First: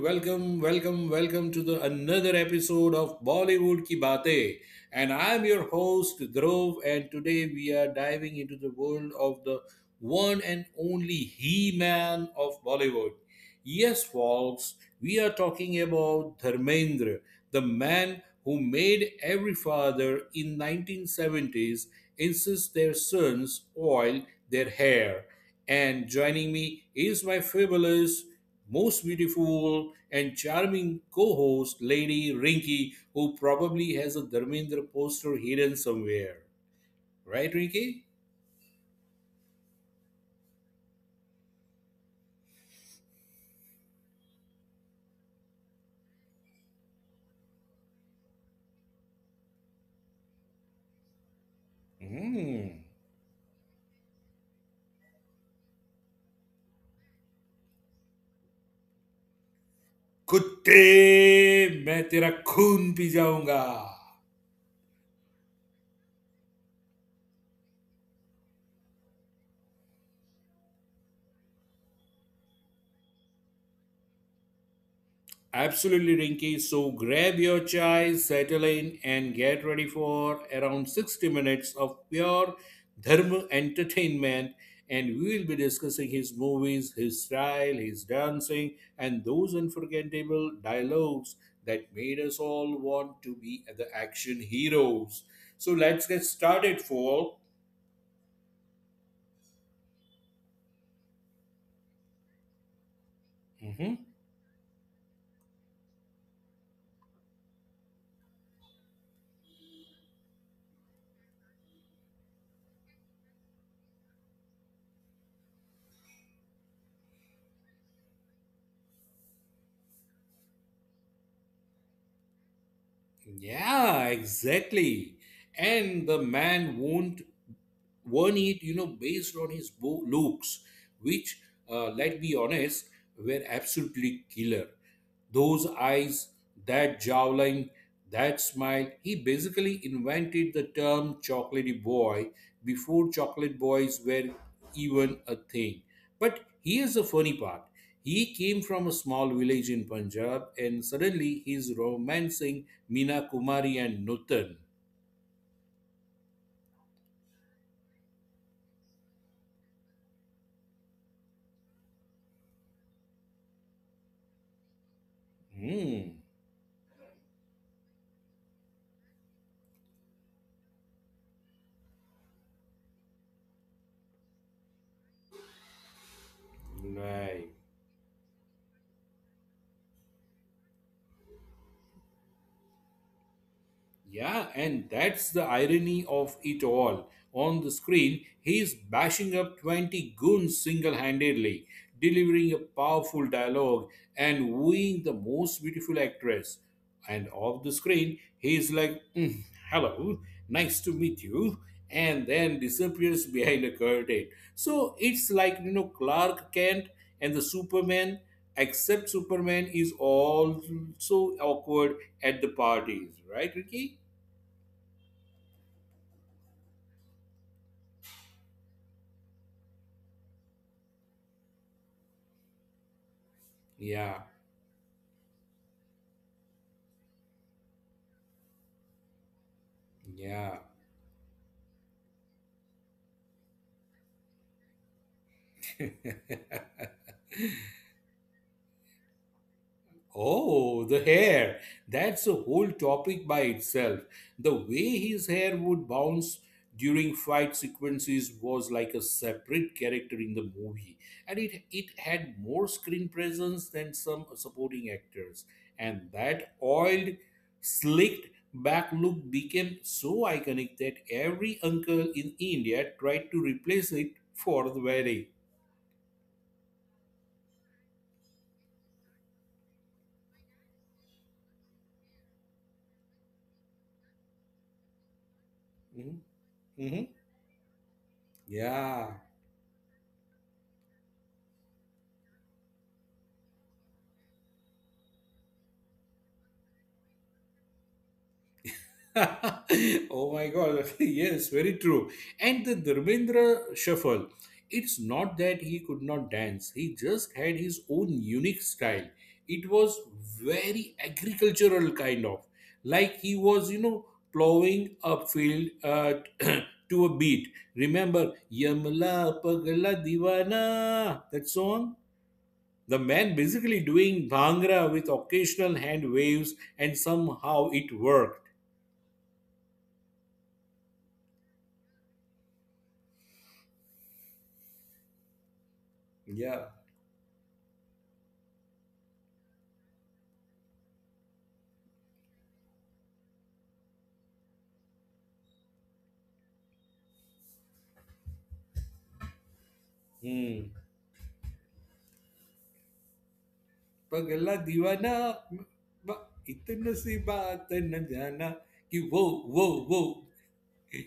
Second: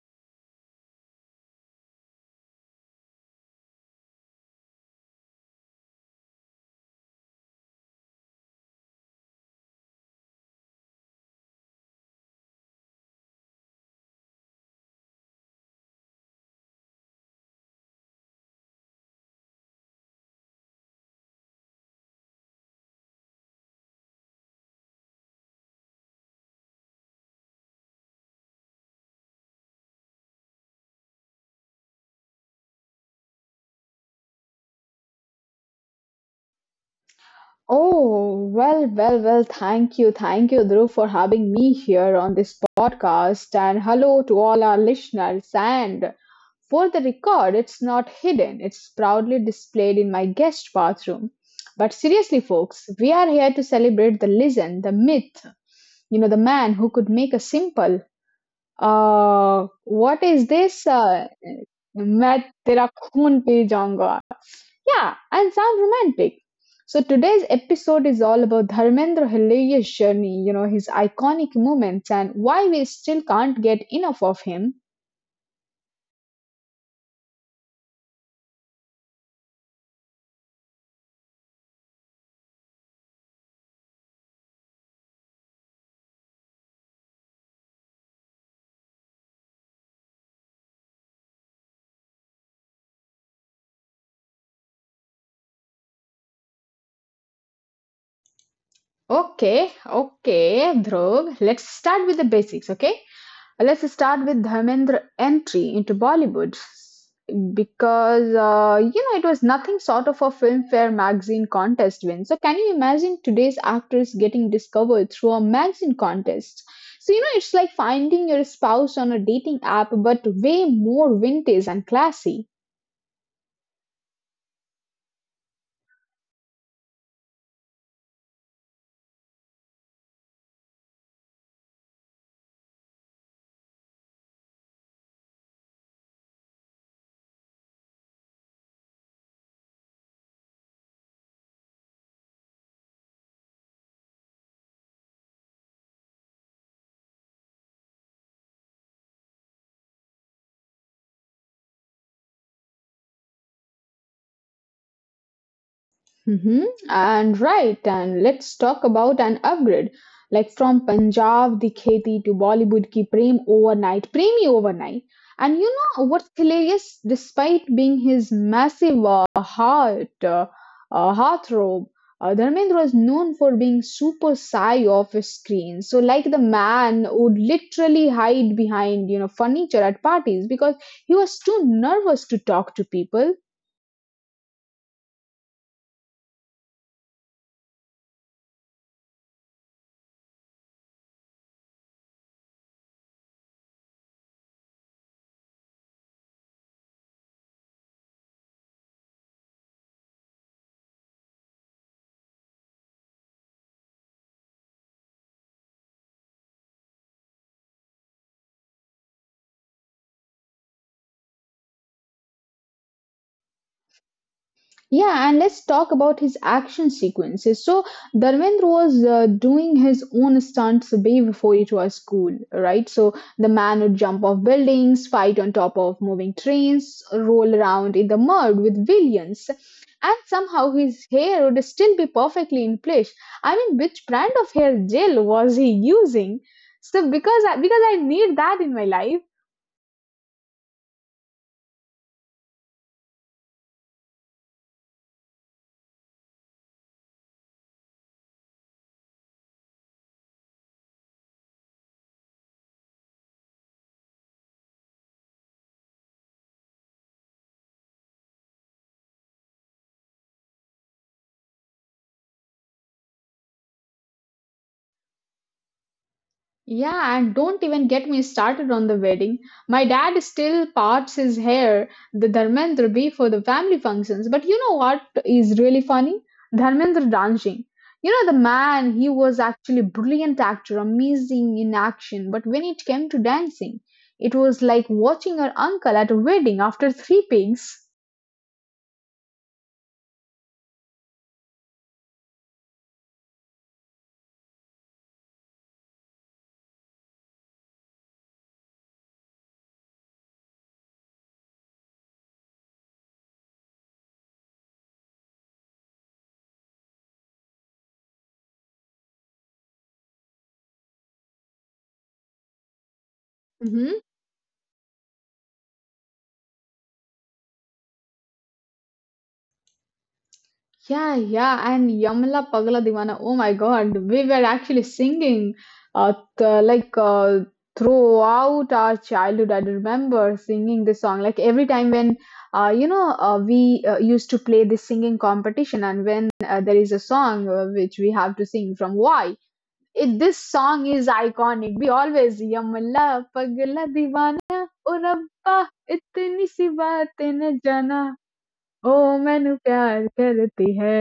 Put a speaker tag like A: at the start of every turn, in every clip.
A: welcome, welcome, welcome to the another episode of Bollywood Ki Baatein. And I'm your host Dhruv, and today we are diving into the world of the one and only He-Man of Bollywood. Yes, folks, we are talking about Dharmendra, the man who made every father in 1970s insist their sons oil their hair, and joining me is my fabulous, most beautiful, and charming co host, Lady Rinky, who probably has a Dharmendra poster hidden somewhere. Right, Rinky?
B: Oh, well, well, well, thank you. Thank you, Dhruv, for having me here on this podcast. And hello to all our listeners. And for the record, it's not hidden, it's proudly displayed in my guest bathroom. But seriously,
A: Hmm.
B: folks, we are here to celebrate the legend, the myth, the man who could make a simple, what is
A: कुत्ते
B: this?
A: मैं तेरा
B: मैं
A: खून
B: तेरा
A: P
B: खून
A: जाऊंगा
B: P जाऊंगा, yeah, and sound romantic. So today's episode is all about Dharmendra Hilarious journey, his iconic moments and why we still can't get enough of him.
A: Absolutely, Rinky. So grab your chai, settle in, and get ready for around 60 minutes of pure Dharma entertainment. And we will be discussing his movies, his style, his dancing, and those unforgettable dialogues that made us all want to be the action heroes. So let's get started, for.
B: Okay, Dhruv, let's start with the basics, okay? Let's
A: Mhm.
B: start with Dharmendra entry into Bollywood because you know, it was nothing sort of a filmfare magazine contest win. So can you imagine today's actors getting discovered through a magazine contest? So you know, it's like finding your spouse on a dating app, but way more vintage and classy.
A: Yeah, exactly. And the man won't One, it, you know, based on his looks, which, let's be honest, were absolutely killer. Those eyes, that jawline, that smile. He basically invented the term chocolatey boy before chocolate boys were even a thing. But here's the funny part. He came from a small village in Punjab, and suddenly he's romancing Meena Kumari and Nutan.
B: Hmm. And right, and let's talk about an upgrade. Like from Punjab the Kheti to Bollywood ki Prem overnight, Premi overnight. And you know
A: Hmm.
B: what's hilarious? Despite being his massive heartthrob, Dharmendra was known for being super shy off his screen. So like, the man would
A: Right.
B: literally hide behind, you know, furniture at parties because he was too nervous to talk to people.
A: Yeah, and that's the irony of it all. On the screen, he's bashing up 20 goons single handedly, delivering a powerful dialogue and wooing the most beautiful actress. And off the screen, he's like, "Mm, hello, nice to meet you," and then disappears behind a curtain. So it's like, you know, Clark Kent and the Superman, except Superman is also awkward at the parties, right, Ricky?
B: Yeah, and let's talk about his action sequences. So, Dharmendra was doing his own stunts way before it was cool, right? So, the man would
A: Yeah,
B: jump off buildings, fight on top of moving trains, roll around in the mud with villains, and
A: yeah.
B: somehow his hair would still be perfectly in place. I mean, which brand of hair gel was he using? So, because I need that in my life.
A: Oh, the hair. That's a whole topic by itself. The way his hair would bounce during fight sequences was like a separate character in the movie, and it had more screen presence than some supporting actors. And that oiled, slicked back look became so iconic that every uncle in India tried to replace it for the wedding.
B: Yeah, and don't even get me started on the wedding. My dad still parts his hair, the Dharmendra be for the family functions. But you know what is really
A: Mhm,
B: funny?
A: mhm.
B: Dharmendra dancing. You know, the man,
A: Yeah.
B: he was actually brilliant actor, amazing in action. But when it came to dancing, it was like watching your uncle at a wedding after three pigs.
A: Oh my god, yes, very true. And the Dharmendra shuffle, it's not that he could not dance, he just had his own unique style. It was very agricultural kind of, like he was, plowing a field, to a beat. Remember Yamla Pagla Divana, that song? The man basically
B: Mm-hmm.
A: doing bhangra with occasional hand waves, and somehow it worked.
B: Yeah, yeah, and Yamla Pagla Divana. Oh my God, we were actually singing, uh,
A: Yeah.
B: th- like uh, throughout our childhood. I remember singing this song. Like every time when, you know, we used to play this singing competition, and when there is a song which we have to sing from Y, it this
A: hmm
B: song is iconic. We always Yamla Pagla
A: पगला
B: Divana. O
A: दीवाना
B: Rabba,
A: बा-
B: itni si
A: इतना सी
B: baatein na
A: बात न
B: jana.
A: जाना
B: ओ
A: कि वो
B: मैनू
A: वो वो
B: प्यार करती है,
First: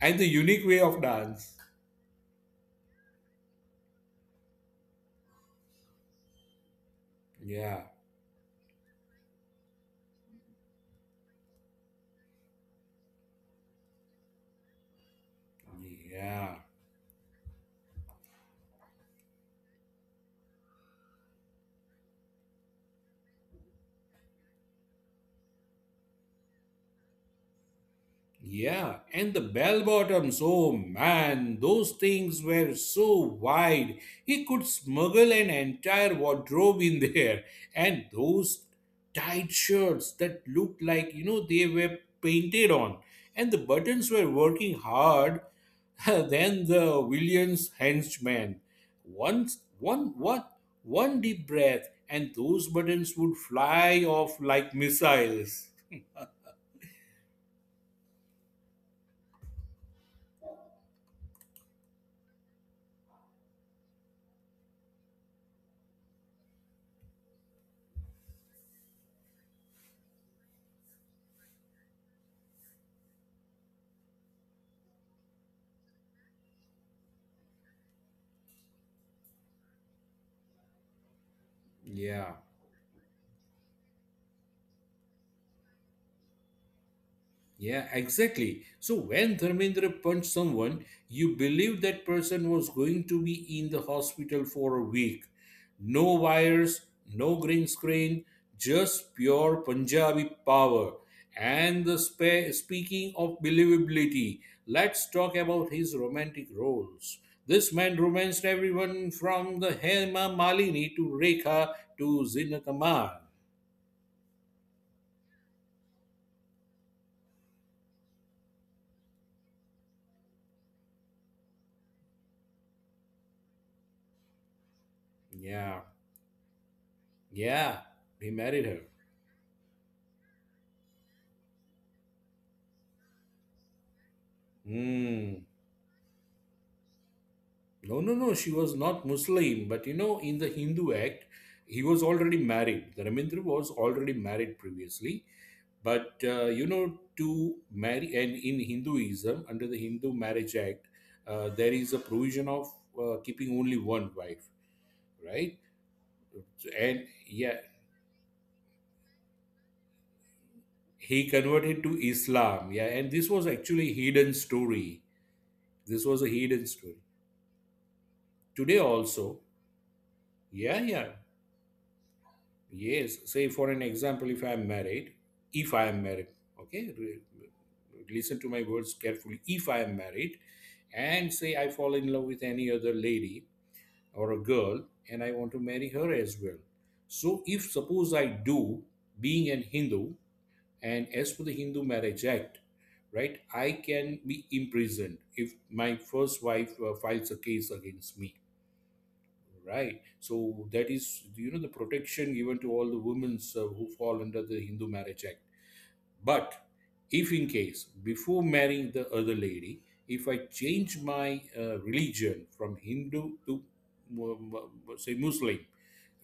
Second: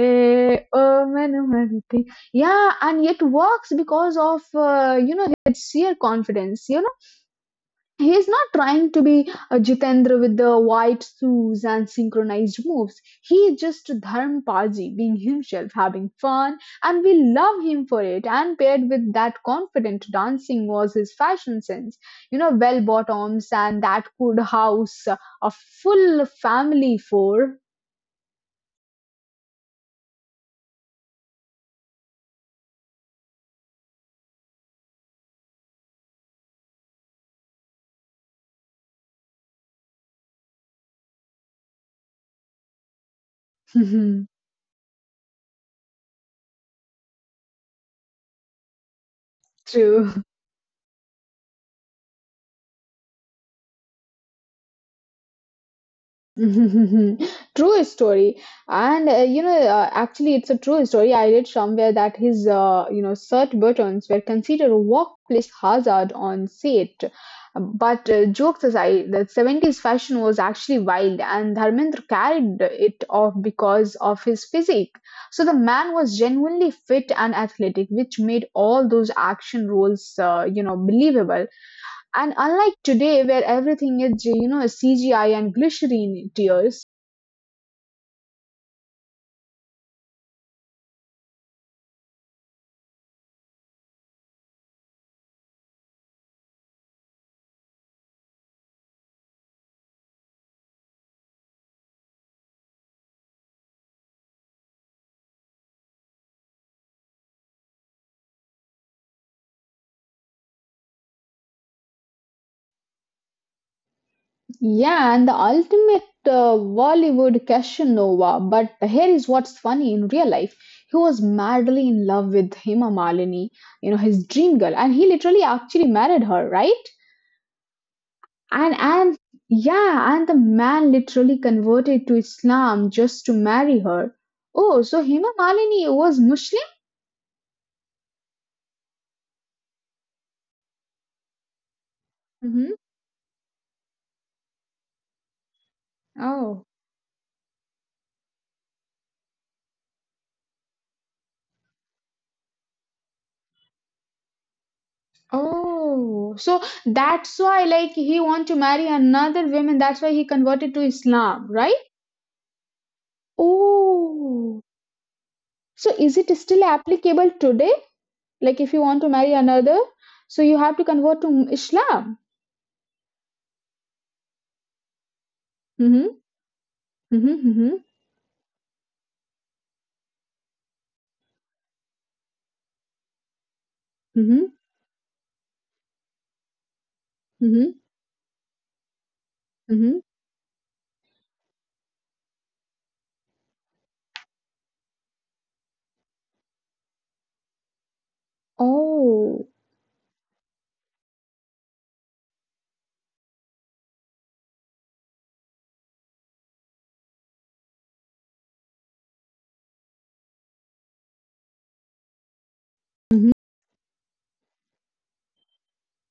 A: And the unique way
B: O
A: of
B: मैनू
A: dance.
B: मरती, yeah, and it works because of you know, his sheer confidence. You know,
A: Yeah,
B: he's not trying to be Jitendra with the white shoes and synchronized moves. He's just Dharm paji being himself, having
A: yeah.
B: fun, and we love him for it. And paired with that confident dancing was his fashion sense, you know, well bottoms and that could house a full family for.
A: Yeah, and the bell bottoms, oh man, those things were so wide. He could smuggle an entire wardrobe in there. And those tight shirts that looked like, they were painted on. And the buttons were
B: Mhm.
A: working hard than the Williams henchman. Once, one, one,
B: True.
A: one deep breath, and those buttons would fly off like missiles.
B: True story. And you know, actually, it's a true story. I read somewhere that his, you know, shirt buttons were considered a workplace hazard on set. But jokes aside, the 70s fashion was actually wild, and Dharmendra carried it off because of his physique. So the man was genuinely fit and athletic, which made all those action roles, you know, believable.
A: Yeah.
B: And unlike today, where everything is, you know, CGI and glycerine tears,
A: Yeah, exactly. So when Dharmendra punched someone, you believed that person was going to be in the hospital for a week. No wires, no green screen, just pure Punjabi power. And speaking of believability, let's talk about his romantic roles. This man romanced everyone from the Hema Malini to Rekha to Zina Kamal.
B: yeah, and the ultimate Bollywood Casanova. But here is what's funny in real life. He was madly in love with Hema Malini, you know, his dream girl, and he literally
A: Yeah,
B: actually married her, right?
A: yeah, he married her.
B: And yeah, and the man literally converted to Islam just to marry her. Oh, so
A: Hmm.
B: Hema Malini was Muslim?
A: No, no, no. She was not Muslim, but you know, in the Hindu Act, he was already
B: Hmm.
A: married. The Ramindra was already married previously, but
B: Oh.
A: to marry, and in Hinduism, under the Hindu Marriage Act, there is a provision of keeping only one wife, right?
B: Oh, so
A: And
B: that's
A: yeah,
B: why like he want to marry another woman. That's why he converted to
A: he
B: Islam, right?
A: converted to Islam. Yeah, and this was actually hidden
B: Oh,
A: story.
B: so
A: This was
B: is
A: a
B: it
A: hidden
B: still
A: story.
B: applicable today? Like
A: Today
B: if you want to marry
A: also,
B: another, so you
A: yeah,
B: have to
A: yeah.
B: convert to Islam.
A: Yes, say for an example, if I am married, if I am
B: Mm-hmm.
A: married, okay,
B: Mm-hmm.
A: listen to my words carefully. If I am married, and say I fall in love with any other lady or a
B: Mm-hmm. Mm-hmm.
A: girl, and I want to marry her as well. So, if
B: Mm-hmm.
A: suppose I do, being an
B: Mm-hmm.
A: Hindu, and as per the Hindu Marriage Act, right, I can be imprisoned if my first wife files a case against me.
B: Oh.
A: Right. So that is, the protection given to all the women who fall under the Hindu Marriage Act. But if in case, before marrying the other lady, if I change my religion from Hindu
B: Mm-hmm.
A: to, say, Muslim,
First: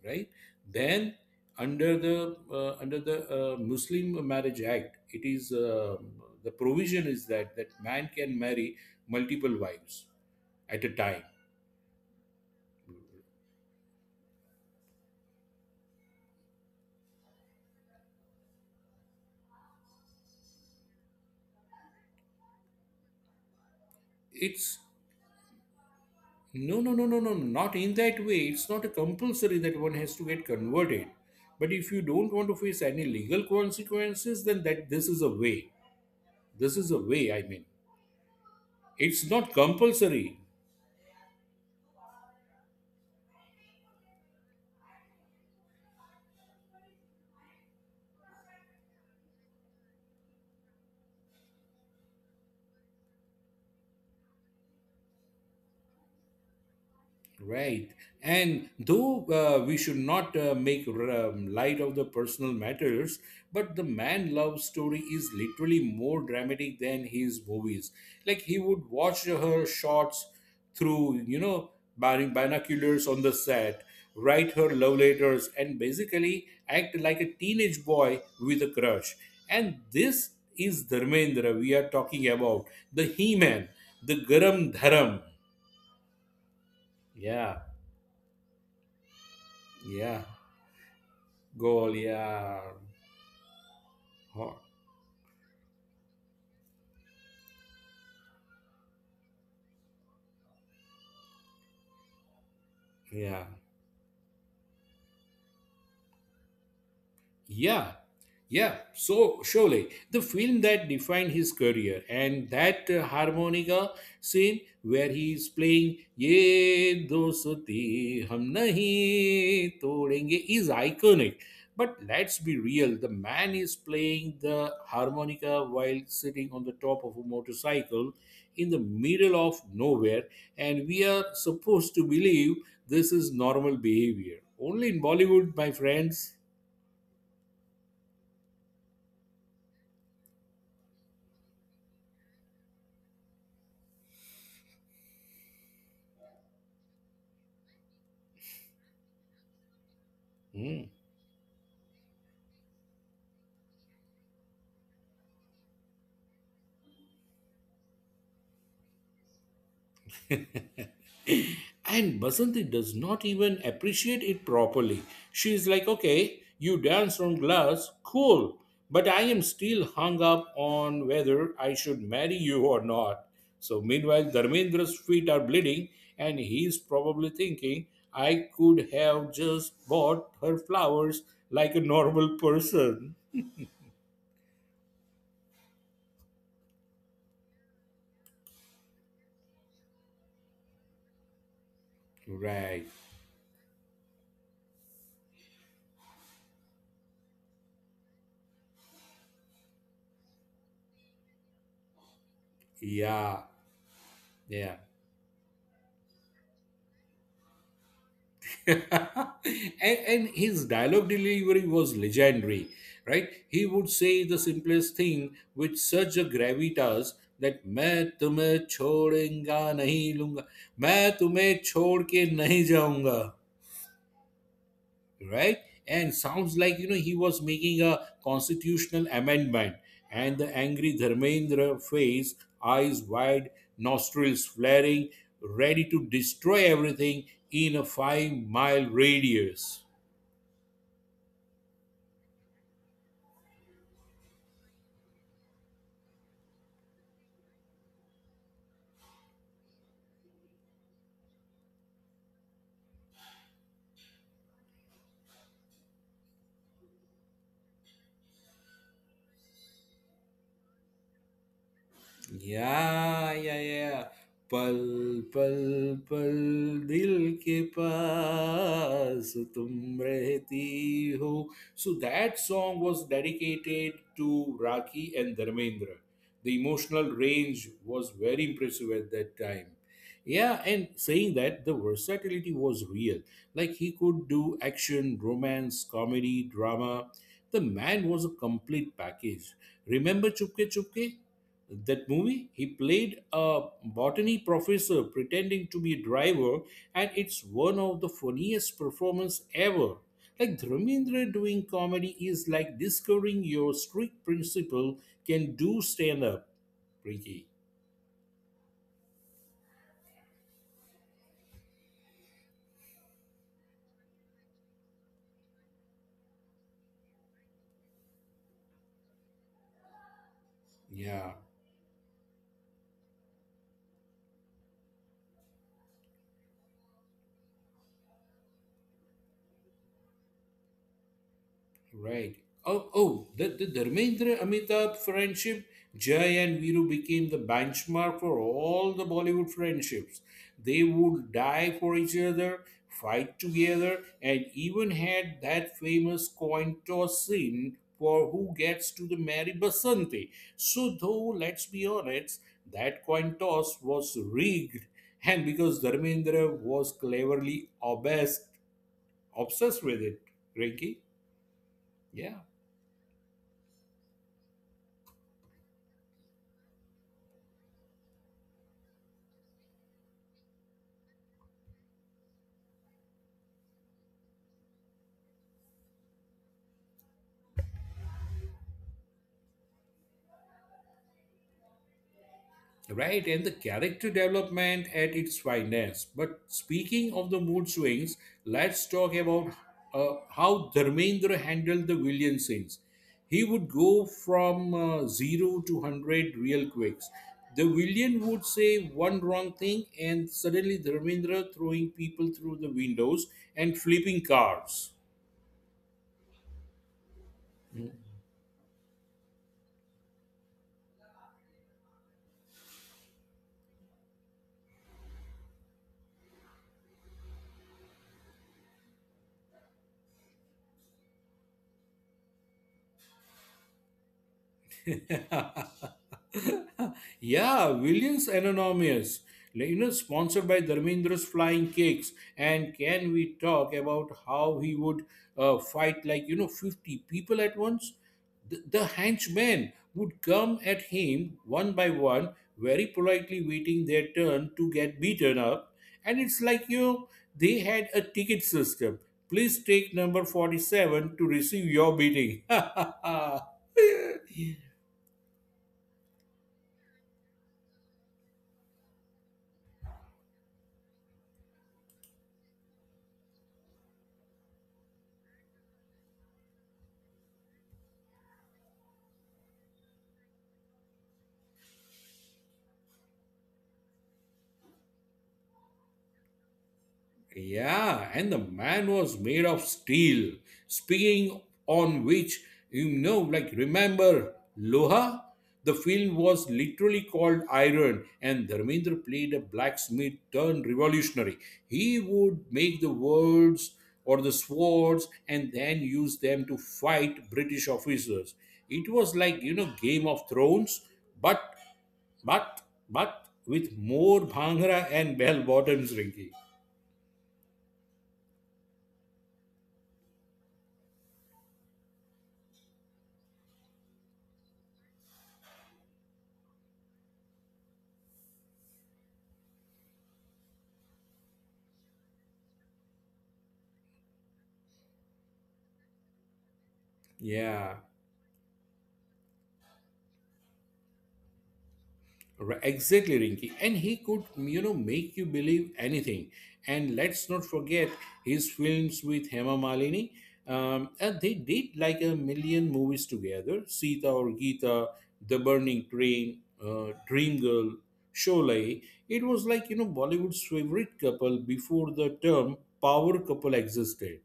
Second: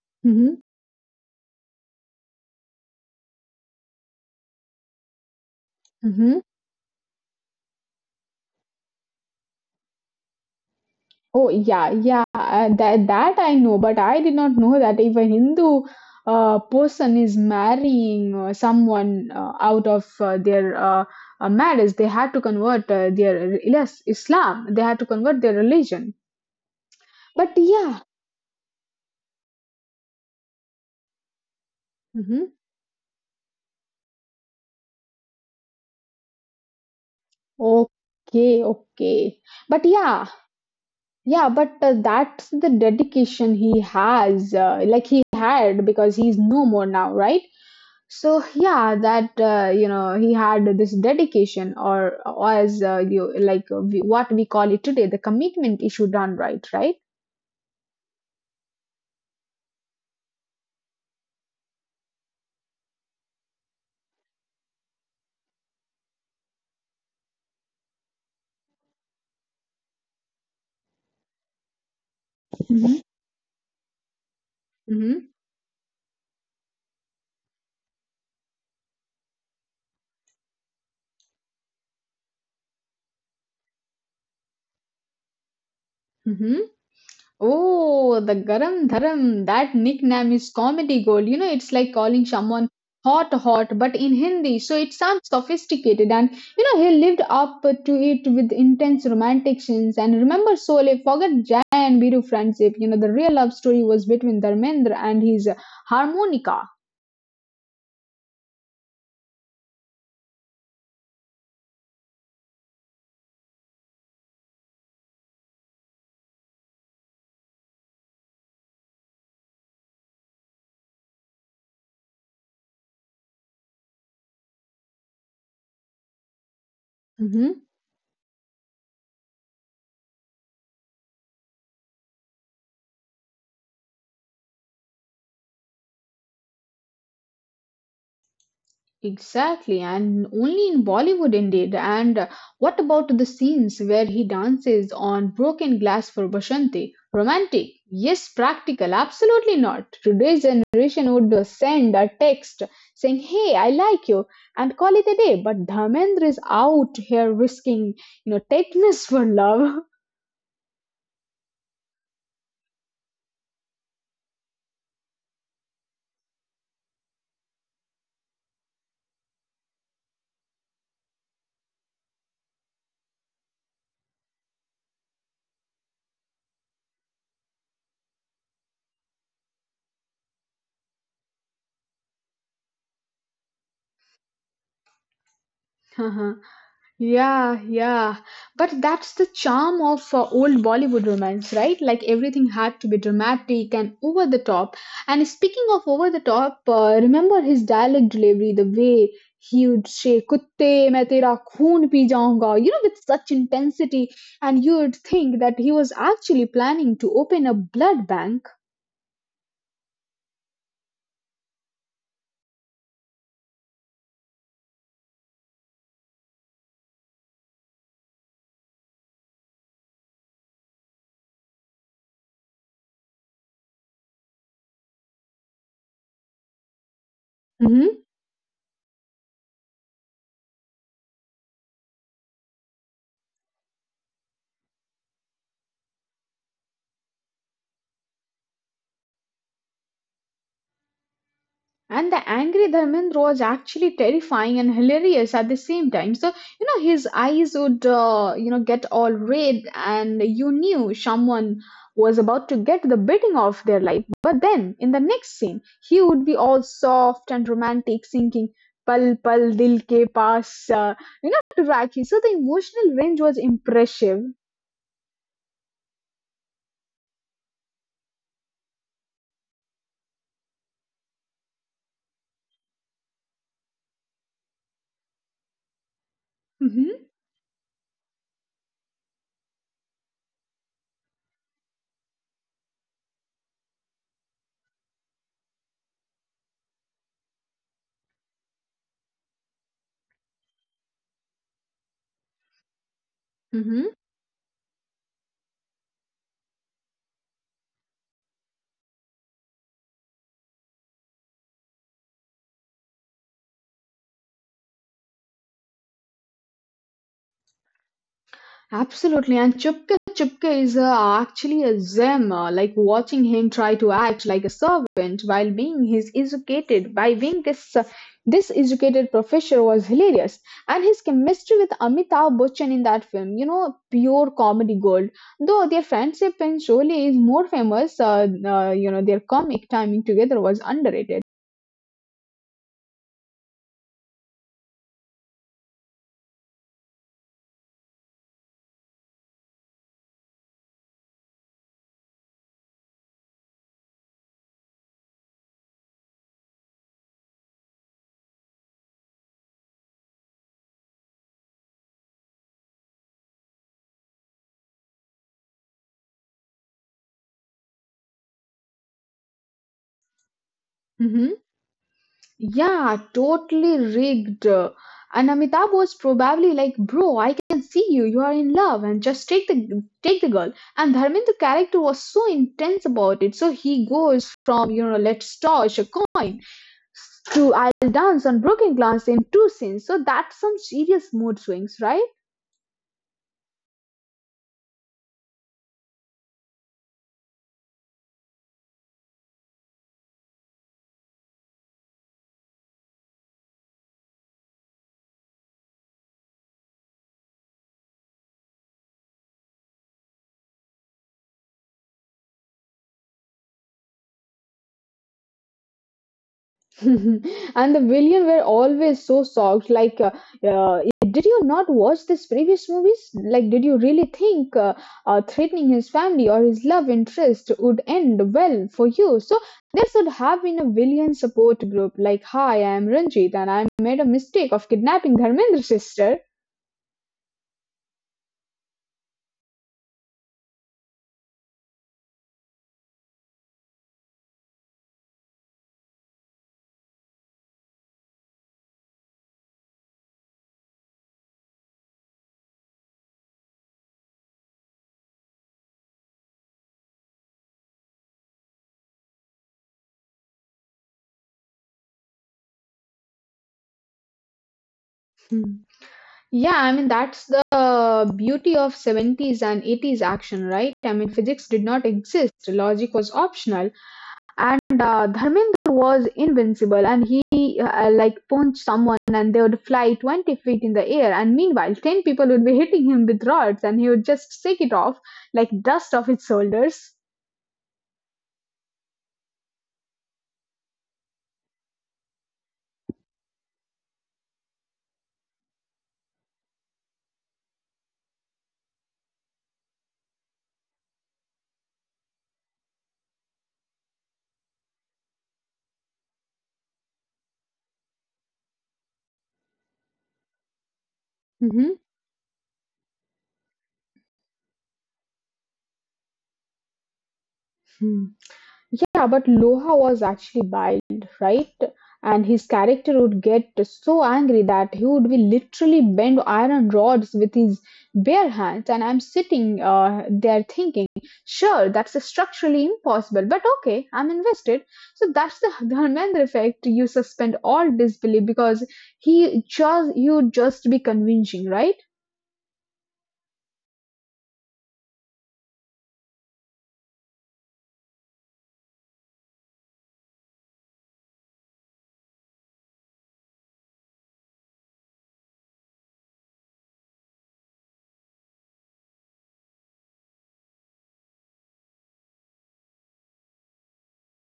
A: right,
B: Mm-hmm.
A: then under the Muslim Marriage Act, it is,
B: Mm-hmm.
A: the provision is that that man can marry multiple wives at a time.
B: Oh yeah, yeah. That that I know, but I did not know that if a Hindu person is marrying someone out of their marriage, they had to convert their yes Islam. They
A: It's
B: had to convert their religion.
A: No, no, no, no, no, no,
B: But
A: not in
B: yeah,
A: that way. It's not a compulsory that one has to get converted. But if you don't
B: hmm,
A: want to face any legal consequences, then that this is a way. This is a way, I mean.
B: okay,
A: It's
B: okay.
A: not
B: But yeah,
A: compulsory.
B: yeah, but that's the dedication he has, like he had, because he's no more now, right? So yeah, that you know, he had this dedication, or as you like we, what we call it today, the commitment issue done right, right?
A: Right. And though we should not make light of the personal matters, but the man love story is literally more dramatic than his movies. Like he would watch her shots through,
B: Mm-hmm.
A: binoculars on the set, write her love
B: Mm-hmm.
A: letters, and basically act like a teenage boy with a crush. And this is Dharmendra we are talking about, the He Man, the Garam Dharam.
B: Mm-hmm.
A: Yeah,
B: Oh, the garam dharam, that
A: yeah.
B: nickname is comedy gold. You know, it's like
A: gol
B: calling
A: ya
B: someone hot hot, but in Hindi.
A: ho-
B: So it sounds sophisticated. And, you know, he lived up to it with intense romantic scenes. And remember Sole, forget Jai and Biru friendship. You know, the real
A: ya
B: love story was between Dharmendra and his harmonica.
A: Yeah, yeah, so surely the film that defined his career, and that harmonica scene where he is playing Ye Dosti Hum Nahi Todenge is iconic. But let's be real, the man is playing the harmonica while sitting on the top of a
B: Mm-hmm.
A: motorcycle in the middle of nowhere, and we are supposed to believe this is normal behavior. Only in Bollywood, my friends.
B: Exactly, and only in Bollywood indeed. And what about the scenes where he dances on broken glass for Bashanti? Romantic? Yes. Practical? Absolutely not. Today's
A: Hmm.
B: generation would send a text saying, "Hey, I like you," and call it a day. But Dharmendra is out here risking, you know, tetanus for love.
A: And Basanti does not even appreciate it properly. She is like, okay, you danced on glass, cool, but I am still hung up on whether I should marry you or not. So, meanwhile, Dharmendra's feet are bleeding, and he's probably thinking, I could have just bought her flowers like a normal person.
B: Yeah, yeah. But that's the charm of old Bollywood romance, right? Like everything had to
A: Right.
B: be dramatic and over the top. And speaking of over the top, remember his dialect delivery, the way he would say "kutte main tera khoon pee jaunga," you know, with such
A: Yeah.
B: intensity, and you
A: Yeah.
B: would think that he was actually planning to open a blood bank.
A: and, and his dialogue delivery was legendary, right? He would say the simplest thing with such a gravitas that मैं तुम्हें छोड़ेंगा नहीं लूंगा मैं तुम्हें छोड़ के नहीं जाऊंगा, right? And sounds like, he was making
B: Mm-hmm.
A: a constitutional amendment. And the angry Dharmendra face, eyes wide, nostrils flaring, ready to destroy everything in a 5-mile radius.
B: And the angry Dharmendra was actually terrifying and hilarious at the same time. So, you know, his eyes would, you know, get all red, and you knew someone was about to get the beating of their life. But then, in the next scene, he would be all soft and romantic, singing Pal Pal Dil Ke Paas to Rakhi. So, the emotional range
A: या
B: was
A: या या
B: impressive.
A: पल पल पल दिल के पास तुम रहती हो So that song was dedicated to Raki and Dharmendra. The
B: Hmm.
A: emotional range was very impressive at that time. Yeah, and saying that, the versatility was real. Like he could do action, romance, comedy, drama. The man was a complete package. Remember Chupke Chupke? That movie he played a
B: Hmm.
A: botany professor pretending to be a driver, and it's one of the funniest performance ever. Like Dharmendra doing comedy is like discovering your strict principle can do stand up, Ricky.
B: Absolutely, and Chupka Chupka is actually a gem. Like watching him try to act like a servant while being his educated by being this this educated professor was hilarious, and his
A: Yeah.
B: chemistry with Amitabh Bachchan in that film, you know, pure comedy gold. Though their friendship in Sholay is more famous, you know, their comic timing together was underrated.
A: Right. Oh, the Dharmendra Amitabh friendship, Jai and Viru became the benchmark for all the Bollywood friendships. They would die for each other, fight together, and even had that famous coin toss scene for who gets to the marry Basanti. So, though, let's be honest, that coin toss was rigged, and because Dharmendra was cleverly obsessed with it, Rinki.
B: Mm-hmm.
A: Yeah.
B: Yeah, totally rigged. And Amitabh was probably like, "Bro, I can see you. You are in love, and just take the girl." And Dharmendra's character was so intense about it. So he goes from, you know, let's toss a coin to I'll dance on broken glass in two scenes. So that's some serious mood swings, right?
A: Right, and the character development at its finest. But speaking of the mood swings, let's talk about how Dharmendra handled the villain scenes. He would go from 0 to 100 real quicks. The villain would say one wrong thing, and suddenly Dharmendra throwing people through the windows and flipping cars.
B: And the villain were always so shocked. Like, uh, did you not watch these previous movies? Like, did you really think threatening his family or his love interest would end well for you? So there should have been a villain support group. Like, hi, I am Ranjit, and I made a mistake of kidnapping Dharmendra's sister.
A: Yeah, Williams Anonymous, like, sponsored by Dharmendra's Flying Cakes. And can we talk about how he would fight like, 50 people at once? The henchmen would come at him one by one, very politely waiting their turn to get beaten up. And it's like, they had a ticket system. Please take number 47 to receive your beating.
B: Hmm. Yeah, I mean that's the beauty of 70s and 80s action, right? I mean physics did not exist, logic was optional, and Dharmendra was invincible, and he like punched someone and they would fly 20 feet in the air, and meanwhile 10 people would be hitting him with rods and he would just shake it off, like dust off his shoulders.
A: Yeah, and the man was made of steel. Speaking on which, like remember Loha? The film was literally called Iron, and Dharmendra played a blacksmith turned revolutionary. He would make the words or the swords and then use them to fight British officers. It was like, Game of Thrones, but
B: Mm-hmm.
A: but with more bhangra and bell bottoms, Rinky.
B: Yeah, but Loha was actually wild, right? And his character would get so angry that he would be literally bend iron rods with his bare hands. And I'm sitting there thinking, sure, that's structurally impossible, but okay, I'm invested. So that's the Dharmendra effect. You suspend all
A: Yeah,
B: disbelief because he just you would just be convincing, right?
A: exactly, Rinky. And he could, make you believe anything. And let's not forget his films with Hema Malini. And they did like a million movies together: Sita or Gita, The Burning Train, Dream Girl, Sholay. It was like, Bollywood's favorite couple before the term power couple existed.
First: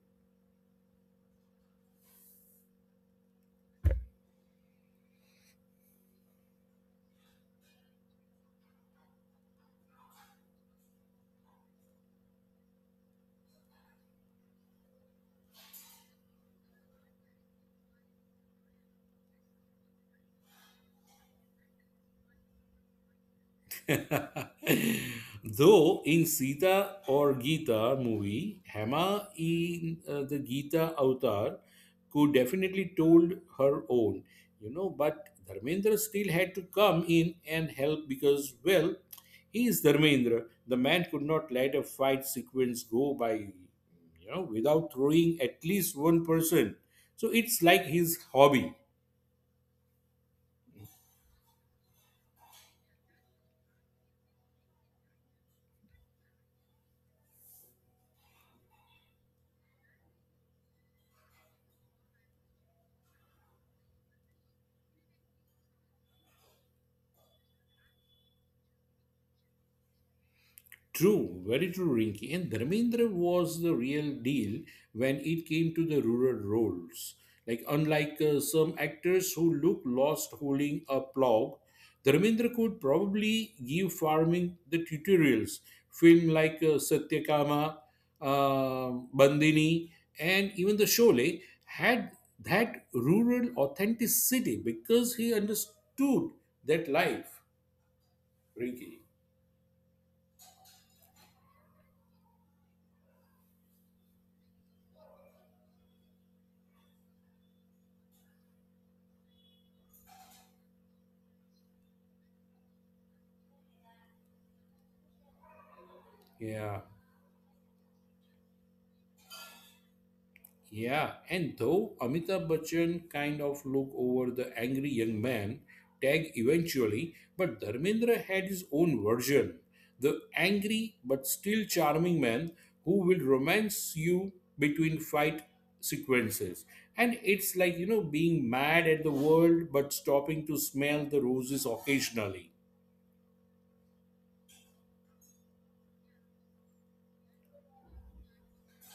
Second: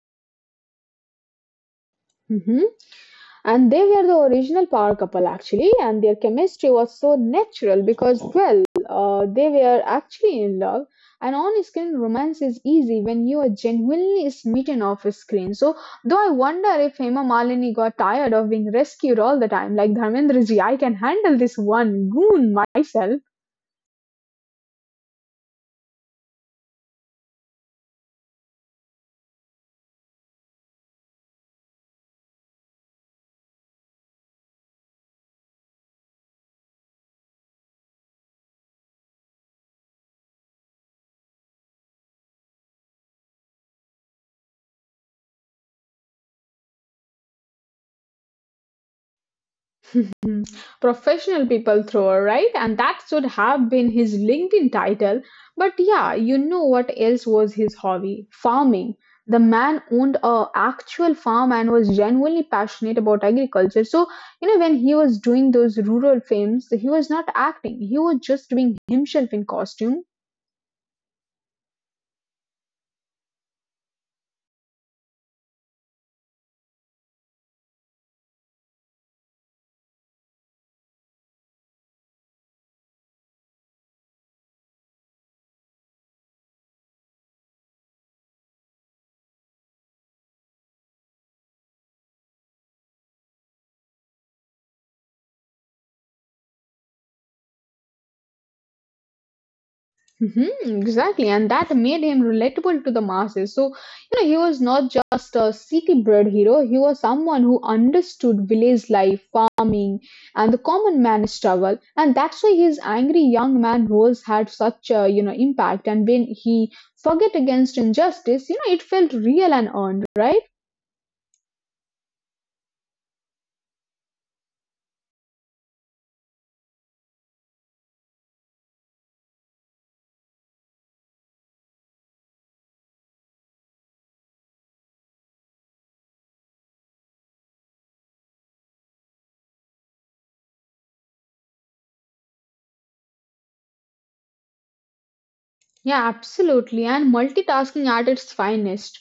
B: Mhm. And they were the original power couple actually, and their chemistry was so natural because, well, they were actually in love. And on screen romance is easy when you are genuinely smitten off screen. So, though I wonder if Hema Malini got tired of being rescued all the time, like Dharmendra ji, I can handle this one goon myself.
A: Though in Sita or Gita movie, Hema in the Gita Avatar could definitely told her own, but Dharmendra still had to come in and help because, well, he is Dharmendra. The man could not let a fight sequence go by, you know, without throwing at least one person. So it's like his hobby.
B: Professional people thrower, right? And that should have been his LinkedIn title. But yeah, you know what else was his hobby? Farming. The man owned a actual farm and was genuinely passionate about agriculture. So, you know, when he was doing those rural films, he was not acting. He was just doing himself in costume.
A: True, very true, Rinki. And Dharmendra was the real deal when it came to the rural roles. Like, unlike some actors who look lost holding a plow, Dharmendra could probably give farming the tutorials. Film like Satyakama, Bandini, and even the Sholay had that rural authenticity because he understood that life, Rinki.
B: Mhm, exactly, and that made him relatable to the masses. So, you know, he was not just a city bred hero, he was someone who understood village life, farming, and the common man's struggle. And that's why his angry young man roles had such a, impact. And when he
A: Yeah.
B: forget against injustice, it felt real and earned, right?
A: Yeah, and though Amitabh Bachchan kind of looked over the angry young man tag eventually, but Dharmendra had his own version. The angry but still charming man who will romance you between fight sequences. And it's like, you know, being mad at the world but stopping to smell the roses occasionally.
B: Yeah, absolutely. And multitasking at its finest.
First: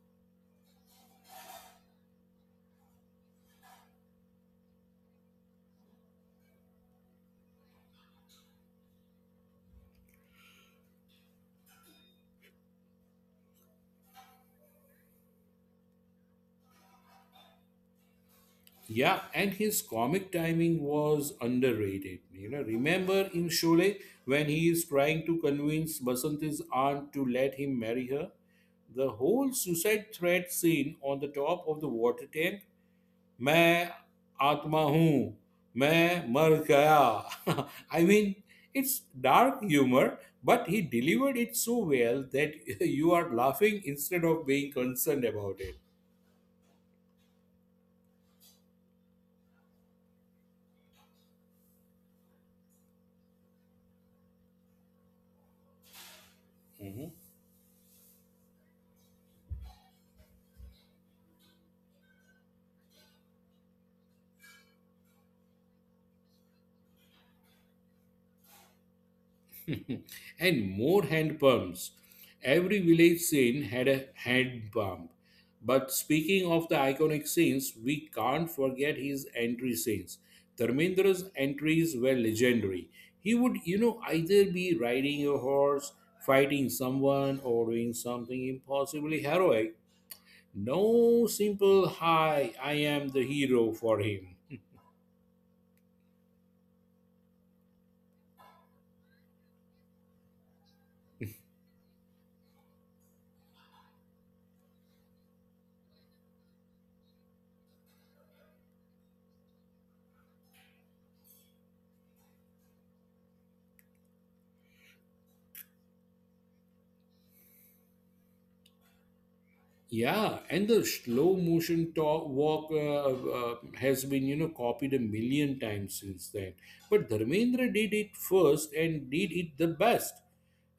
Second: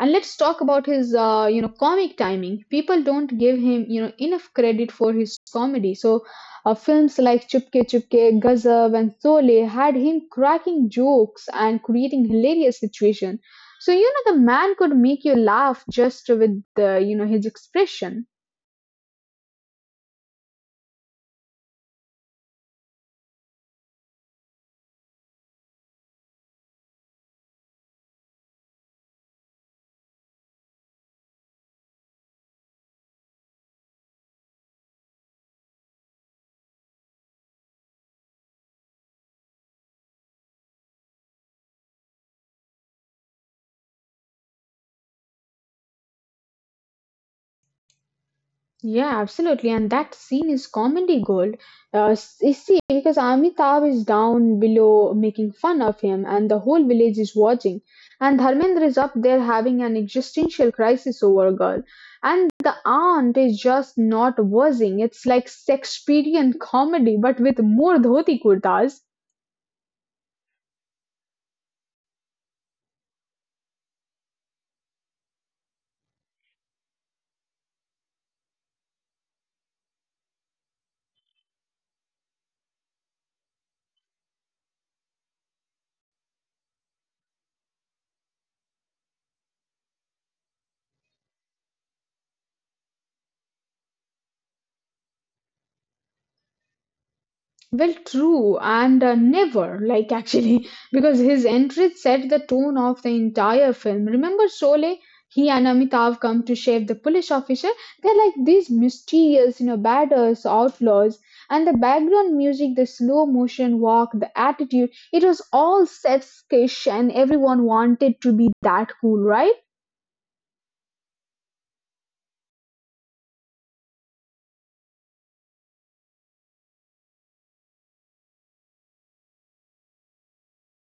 B: And let's talk about his, comic timing. People don't give him, enough credit for his comedy. So, films like Chupke Chupke, Gazab, and Sole had him cracking jokes and creating hilarious situation. So, the man could make you laugh just with, his expression.
A: Yeah, and his comic timing was underrated. You know, remember in Sholay when he is trying to convince Basanti's aunt to let him marry her? The whole suicide threat scene on the top of the water tank. मैं आत्मा हूँ, मैं मर गया. I mean, it's dark humor, but he delivered it so well that you are laughing instead of being concerned about it.
B: Yeah, absolutely. And that scene is comedy gold. You see, because Amitabh is down below making fun of him, and the whole village
A: Mm-hmm.
B: is watching. And Dharmendra is up there having an existential crisis over a girl. And the aunt is just not wussing. It's like Shakespearean comedy, but with more dhoti kurtas.
A: And more hand pumps. Every village scene had a hand pump. But speaking of the iconic scenes, we can't forget his entry scenes. Dharmendra's entries were legendary. He would, you know, either be riding a horse, fighting someone, or doing something impossibly heroic. No simple, hi, I am the hero for him.
B: Well, true, and never, like actually, because his entrance set the tone of the entire film. Remember Sholay? He and Amitav come to save the police officer. They're like these mysterious, badass outlaws. And the background music, the slow motion walk, the attitude, it was all set sketch, and everyone wanted to be that cool, right?
A: Yeah, and the slow motion talk, walk has been, you know, copied a million times since then. But Dharmendra did it first and did it the best.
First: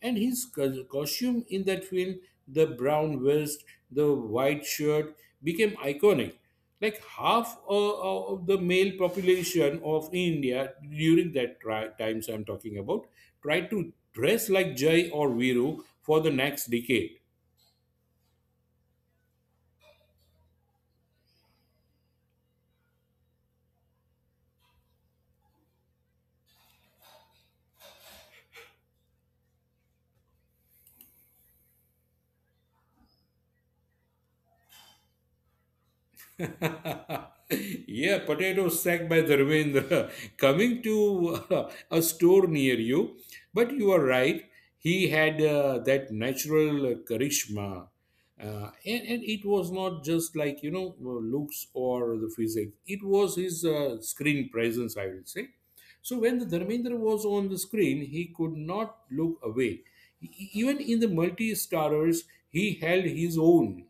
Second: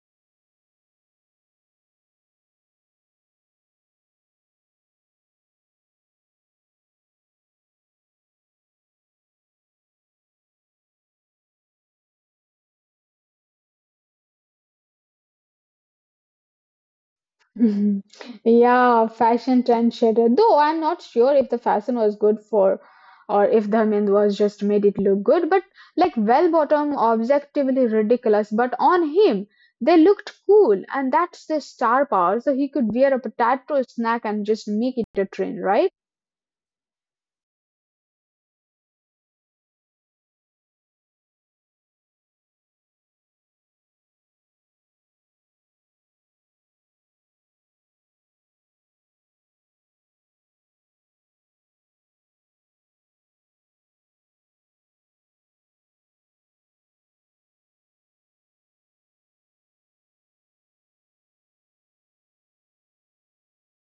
A: And his costume in that film, the brown vest, the white shirt, became iconic. Like half of the male population of India during that times I'm talking about tried to dress like Jai or Viru for the next decade.
B: Mhm. Yeah, fashion trend shader. Though I'm not sure if the fashion was good for or if Dharmendra was just made it look good, but like well bottom objectively ridiculous, but on him they looked cool and that's the star power. So he could wear a potato snack and just make it a trend, right?
A: Yeah, potato sack by Dharmendra coming to a store near you. But you are right, he had that natural charisma. And it was not just like, you know, looks or the physique, it was his screen presence, I will say. So when the Dharmendra was on the screen, he could not look away. Even in the multi starrers, he held his own.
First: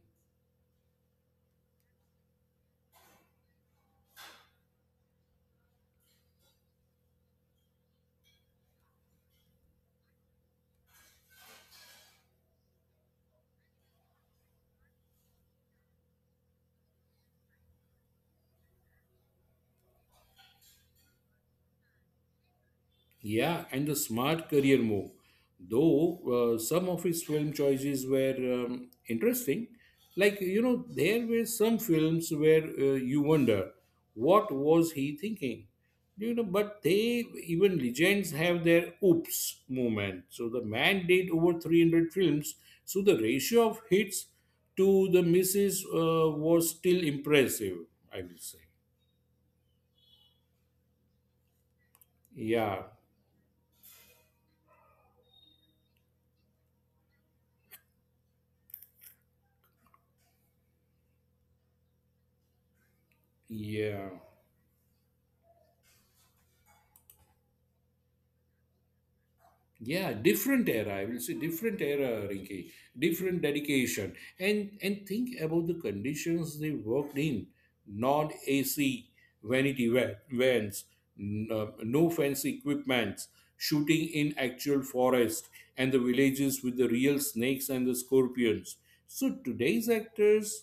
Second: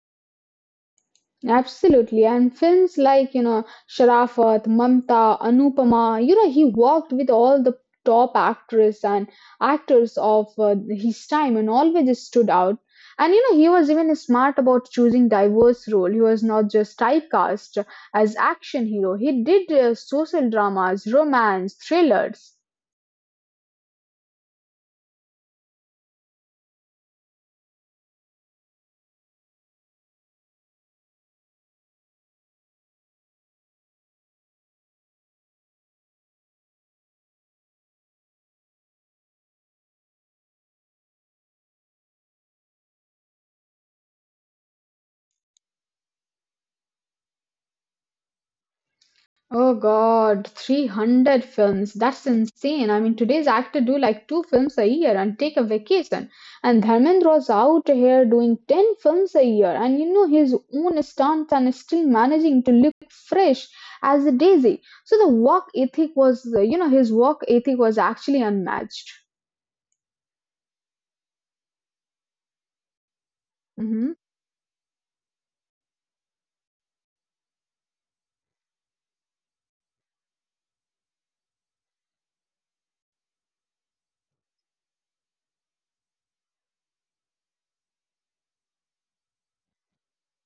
B: Absolutely. And films like, Sharafat, Mamta, Anupama, he worked with all the top actors and actors of his time and always stood out. And, he was even smart about choosing diverse role. He was not just typecast as action hero. He did social dramas, romance, thrillers.
A: Yeah, and the smart career move. Though some of his film choices were interesting, like, you know, there were some films where you wonder what was he thinking, you know. But they even legends have their oops moment. So the man did over 300 films, so the ratio of hits to the misses was still impressive. I will say,
B: Oh God, 300 films. That's
A: yeah,
B: insane. I mean, today's actor do like two films a year and take a vacation. And Dharmendra was out here doing 10 films a year and you know his own stunts and still managing to look fresh
A: yeah.
B: as a daisy. So the work ethic was, his work ethic was actually unmatched.
A: Yeah, different era, I will say. Different era, Rinki. Different dedication.
B: Mm-hmm.
A: And think about the conditions they worked in: non AC vanity vans, no fancy equipments, shooting in actual forest and the villages with the real snakes and the scorpions. So today's actors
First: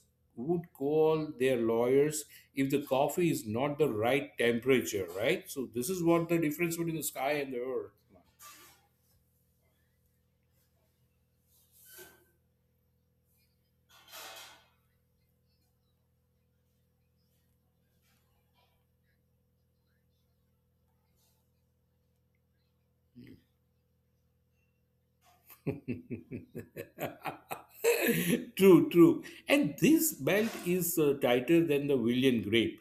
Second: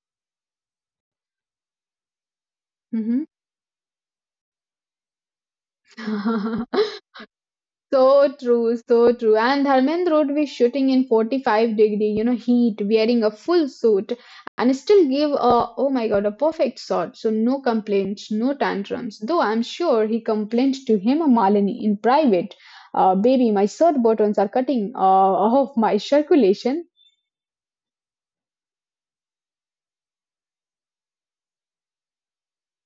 A: would call their lawyers if the coffee is not the right temperature, right? So this is what the
B: Mm-hmm.
A: difference between the sky and the
B: So
A: earth.
B: true, so true. And Dharmendra would be shooting in 45 degree, heat, wearing a full suit, and still give a, oh my God, a perfect shot. So no complaints, no tantrums. Though I'm sure he complained to him, Malini, in private. Baby, my shirt buttons are cutting off my circulation.
A: True, true. And this belt is tighter than the William grape,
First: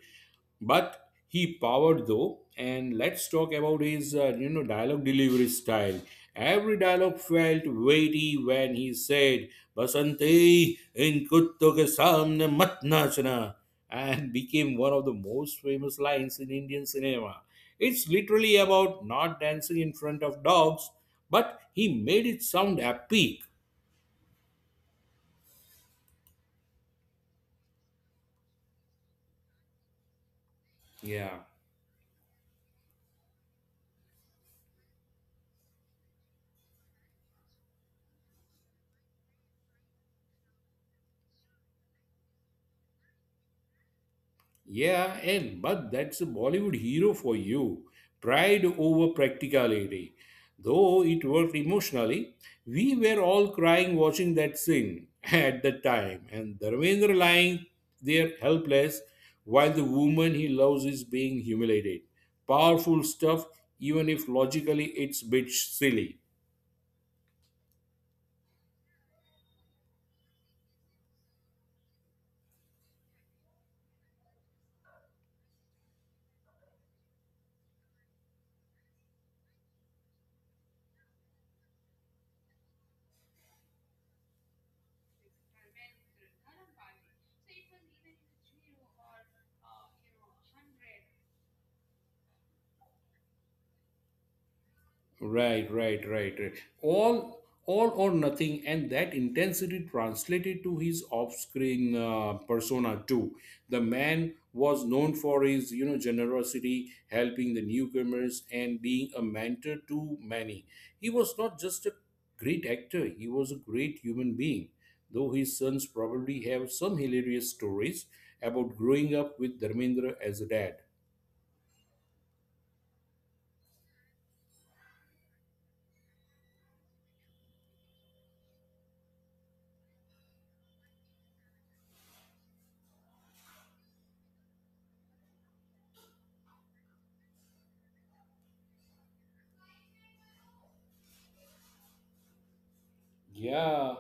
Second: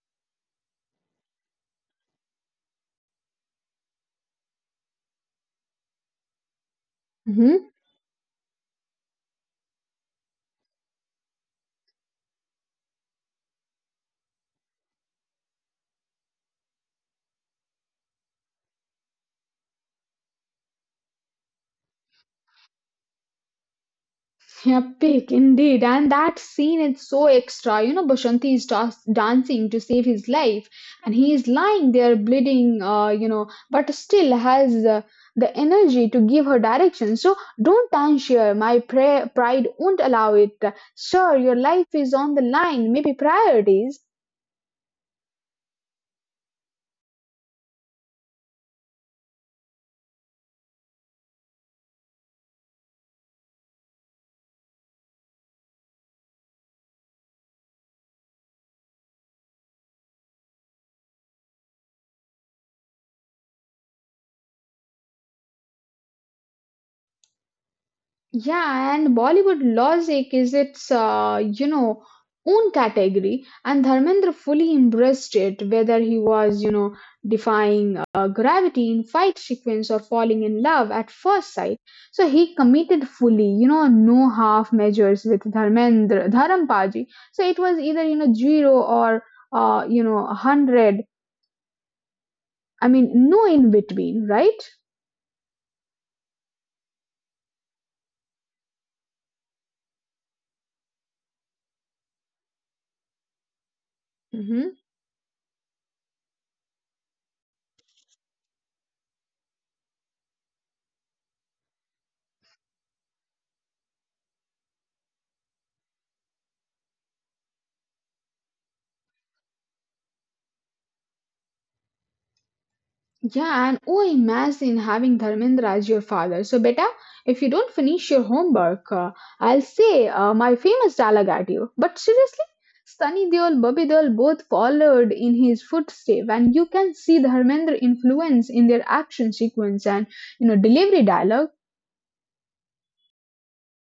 A: but he powered though. And let's talk about his, you know, dialogue delivery style. Every dialogue
B: Mm-hmm.
A: felt weighty when he said, "Basanti in kutto ke samne mat nachna," and became one of the most famous lines in Indian cinema. It's literally about not dancing in front of dogs, but he made it sound epic.
B: Yeah, pick indeed, and that scene is so extra. You know, Bashanti is just dancing to save his life, and he
A: Yeah,
B: is lying there bleeding, but still has the energy to give her direction. So, don't answer. My pride won't allow it. Sir, your life is on the line, maybe priorities.
A: yeah, and but that's a Bollywood hero for you. Pride over practicality. Though it worked emotionally, we were all crying watching that scene at the time, and Dharmendra lying there helpless while the woman he loves is being humiliated. Powerful stuff, even if logically it's a bit silly.
B: Yeah, and Bollywood logic is its, own category, and Dharmendra fully embraced it, whether he was, defying gravity in fight sequence or falling in love at first sight. So he committed fully, no half measures with Dharmendra, Dharampaji. So it was either, zero or, a hundred. I mean, no in between, right?
A: Right, right, right, right. All or nothing, and that intensity translated to his off-screen persona too. The man was known for his, you know, generosity, helping the newcomers, and being a mentor to many. He was not just a great actor; he was a great human being. Though his sons probably have some hilarious stories about growing up with Dharmendra as a dad.
B: Yeah, and oh, imagine having Dharmendra as your father. So, beta, if you don't finish your homework, I'll say my famous dialogue at you. But seriously, Sunny Deol, Bobby Deol both followed in his footsteps, and you can see the Dharmendra influence in their action sequence and you know delivery dialog
A: Yeah,